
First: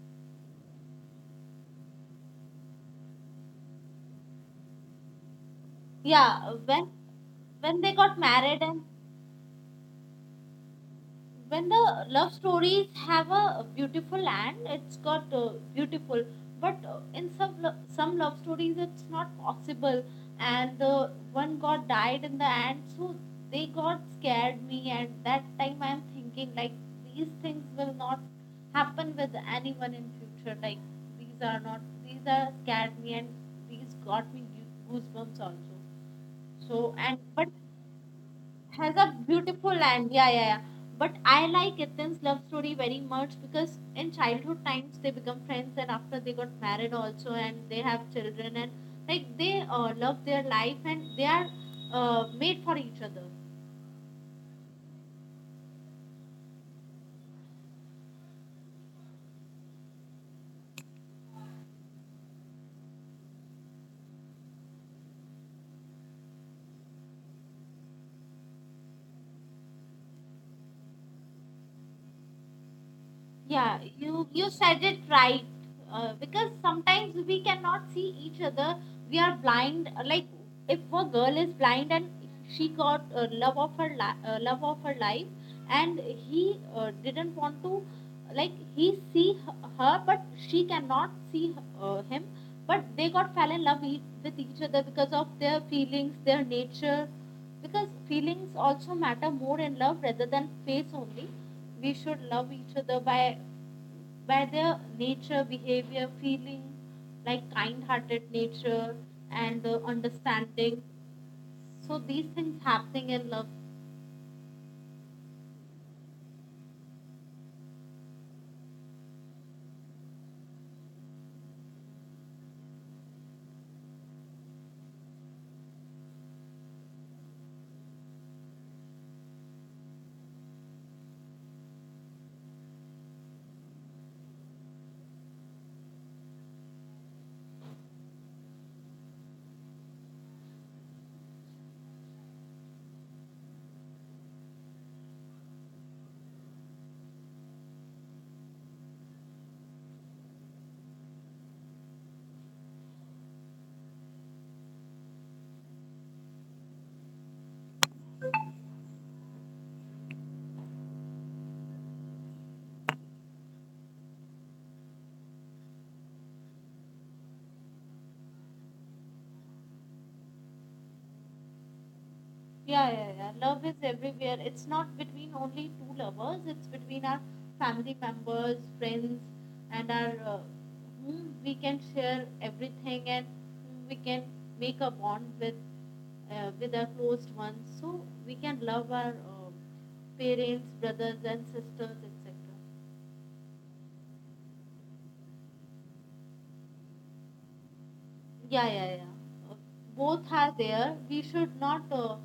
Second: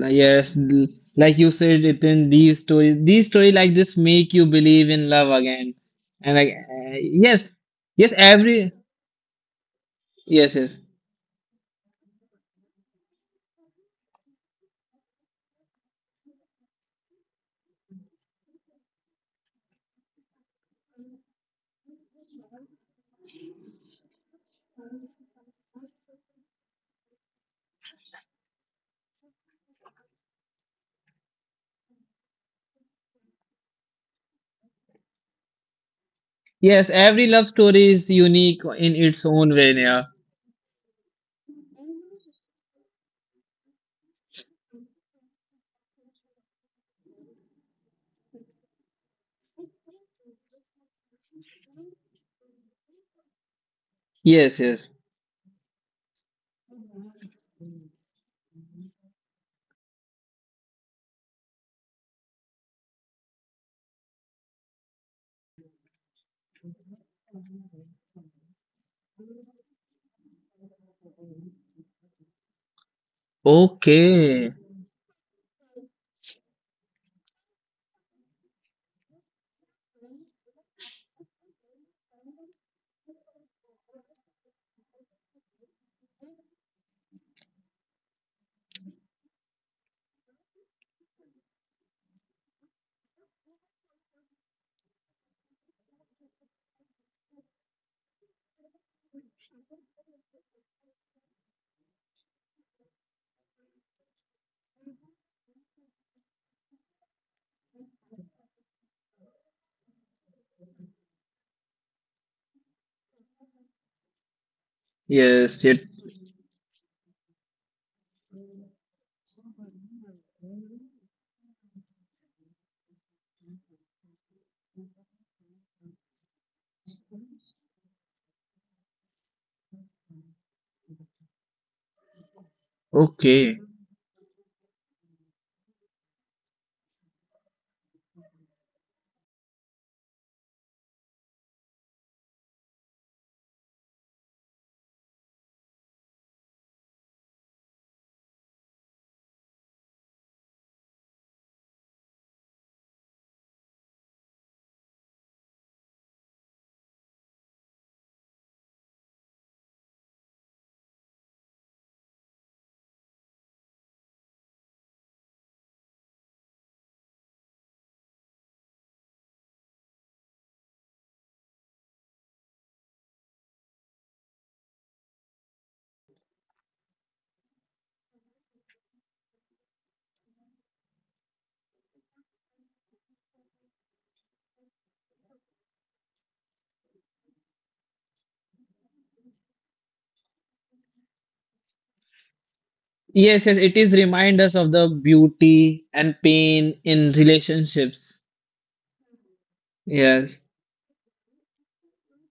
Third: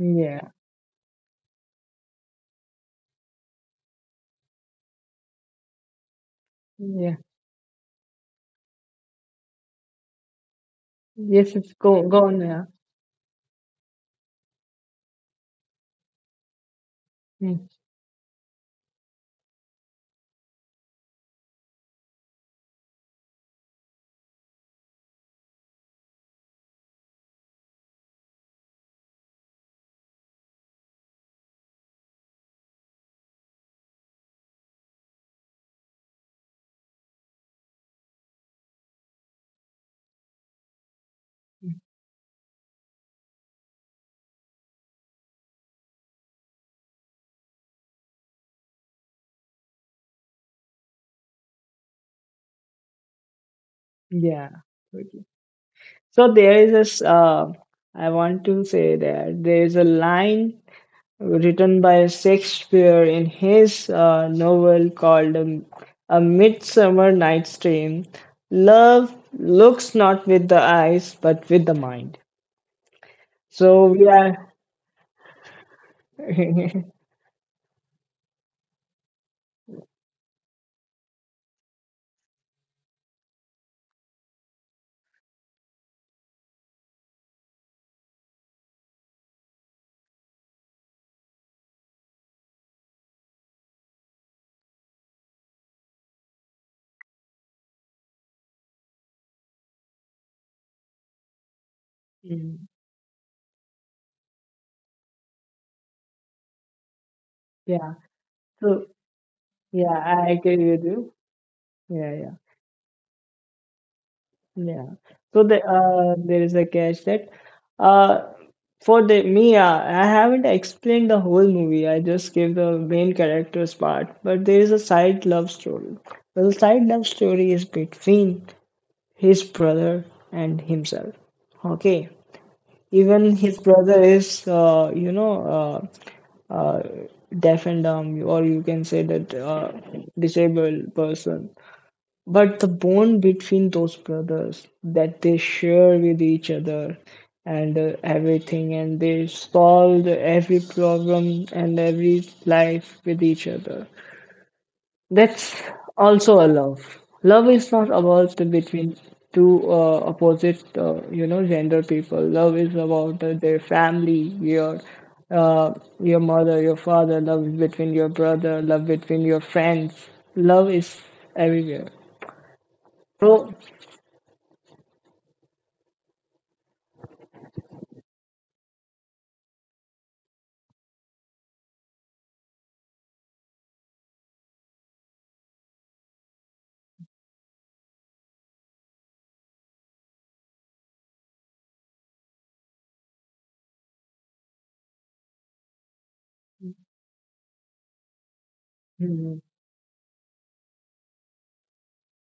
S2: Yes, like you said, Ritin, these stories, these story like this make you believe in love again. And like,
S3: Yeah, when
S1: yeah.
S2: yes,
S3: when they
S2: yes,
S3: got married,
S2: every,
S3: and
S2: yes, yes,
S1: Yes,
S3: when
S1: it's
S3: the
S1: go
S3: love
S1: on. Yeah.
S3: stories have a beautiful end, it's got beautiful. But in some
S1: Mm,
S3: some love stories it's not possible, and the one got died in the end. So they got scared me, and that time I'm thinking like these things will not happen with anyone in future, like these are not these are scared me. And these got me goosebumps also. So
S2: yes,
S3: and
S2: every
S3: but
S2: love story is unique in
S3: has a
S2: its own
S3: beautiful
S2: way. Yeah.
S3: land. Yeah, yeah, yeah. But I like Ethan's love story very much because in childhood times they become friends, and after they got married also, and they have children, and like they love their life, and they are made for each other.
S1: yeah.
S2: Yes, yes.
S1: Totally. So there is this. I want to say that there is a line written by Shakespeare in his novel called A Midsummer Night's Dream. Love looks not with the eyes, but with the mind.
S3: Yeah,
S1: So we
S3: you
S1: are.
S3: you
S2: Okay.
S3: said it right. Because sometimes we cannot see each other. We are blind. Like if a girl is blind and she got love of her love of her life, and he didn't want to, like he see her, but she cannot see him. But they got fell in love with each other because of their feelings, their nature, because feelings also matter more in love rather than face only. We should love
S1: Mm,
S3: each other by their nature, behavior, feeling, like
S1: yeah.
S3: kind-hearted
S1: So
S3: nature and the
S1: yeah, I agree
S3: understanding.
S1: with you.
S3: So
S1: Yeah,
S3: these
S1: yeah,
S3: things happening in love.
S1: yeah. So
S2: Yes, it,
S1: there is a catch that uh for the me I haven't explained the whole movie. I just gave the main characters part, but there is a side love story. Well, side love story is between his brother and himself. Okay, even his
S2: okay.
S1: brother is uh uh deaf and dumb, or you can say that disabled person. But the bond between those brothers that they share with each other and everything, and they solved every problem and every life with each other. That's also a love. Love is not about the between two opposite, gender people. Love is about their family, uh, your mother, your father. Love is between your brother. Love between your friends. Love is everywhere.
S3: Yeah, yeah, yeah.
S1: So
S3: Love is everywhere. It's not between only two lovers. It's between our family members, friends, and our whom we can share everything, and whom we can make a bond with our closed ones. So we can love our parents, brothers, and sisters, etc.
S2: Yes, yes, it is remind us of the beauty and pain in relationships.
S3: Yeah, yeah,
S1: mhm.
S3: yeah. Both
S2: Yes.
S3: are there. We should not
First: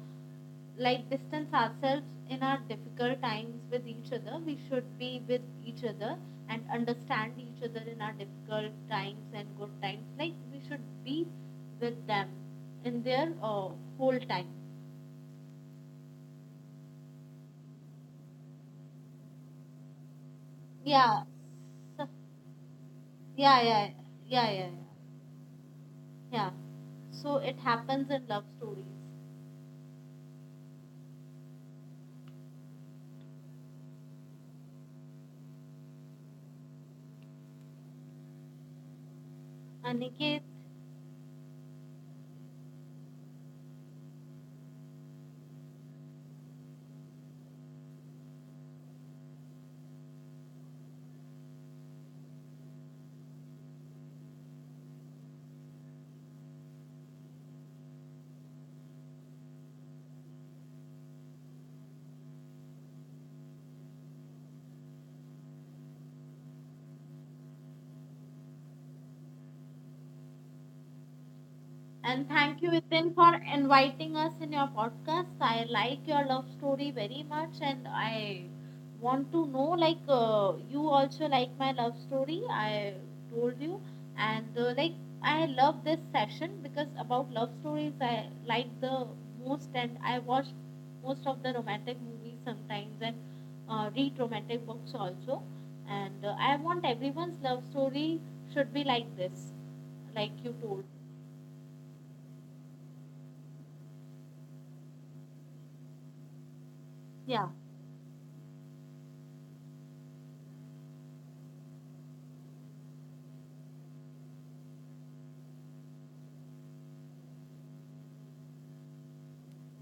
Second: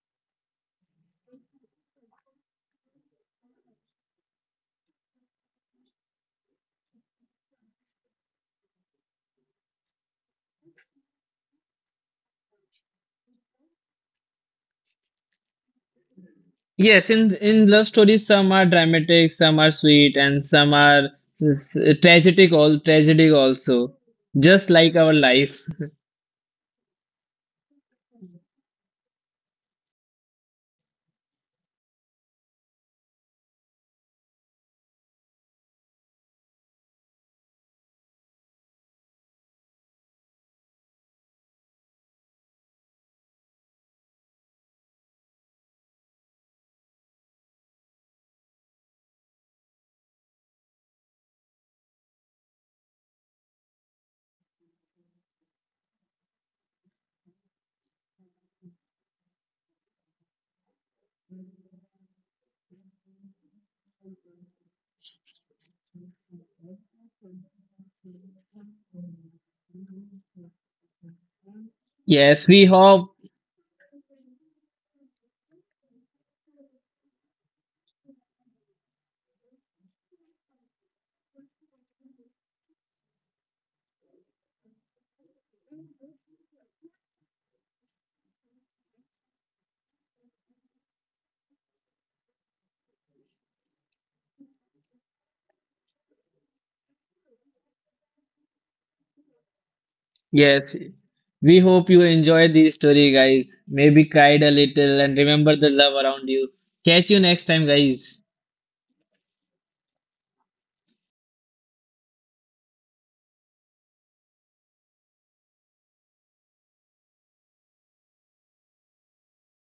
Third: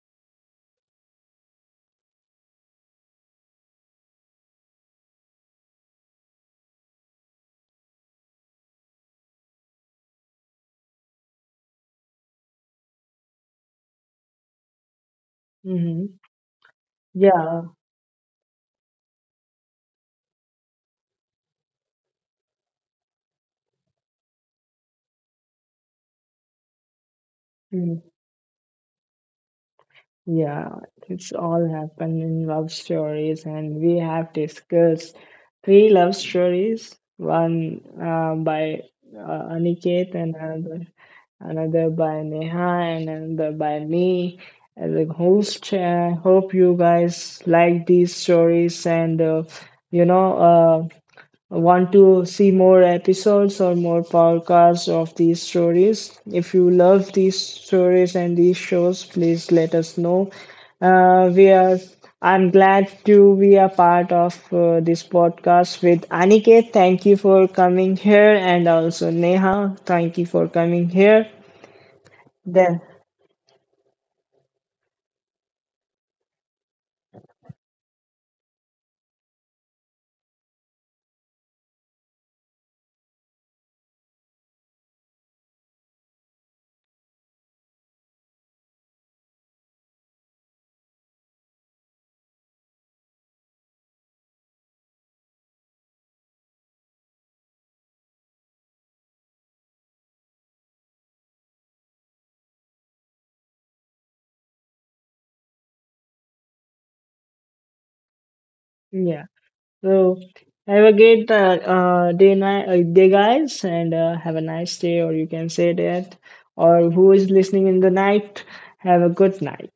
S3: like distance ourselves in our difficult times with each other, we should be with each other and understand each other in our difficult times and good times, like we should be with them in their whole time.
S1: Mhm.
S2: Yes, in
S1: Yeah.
S2: love stories, some are dramatic, some are sweet, and some are
S3: Yeah. So,
S2: tragic. All tragic
S3: yeah, yeah, yeah,
S2: also,
S3: yeah, yeah,
S2: just like our life.
S3: yeah. So it
S1: Mm.
S3: happens in love stories.
S1: Yeah. It's all happened in love stories, and we have discussed three love stories. One by Aniket, and
S3: Aniket.
S1: another by Neha, and another by me as a host. I hope you guys like these stories, and you know. Uh, want to see more episodes or more podcasts of these stories? If you love these stories and these shows, please let us know. We are. I'm glad to be a part of this podcast with Aniket. Thank you for coming here, and also Neha. Thank you for coming here.
S3: And
S2: Yes,
S3: thank you,
S2: we
S1: Then,
S3: Vipin,
S2: hope.
S3: for inviting us in your podcast. I like your love story very much, and I want to know like you also like my love story. I told you, and like I love this session because about love stories I like the most, and I watch most of the romantic movies sometimes, and read romantic books also. And I want everyone's love story should be like this, like you
S2: Yes,
S3: told.
S2: we hope you enjoyed this story, guys. Maybe cried a little and remember the love around you. Catch you
S3: Yeah.
S2: next time, guys.
S1: yeah. So have a great day, guys, and have a nice day, or you can say that, or who is listening in the night, have a good night.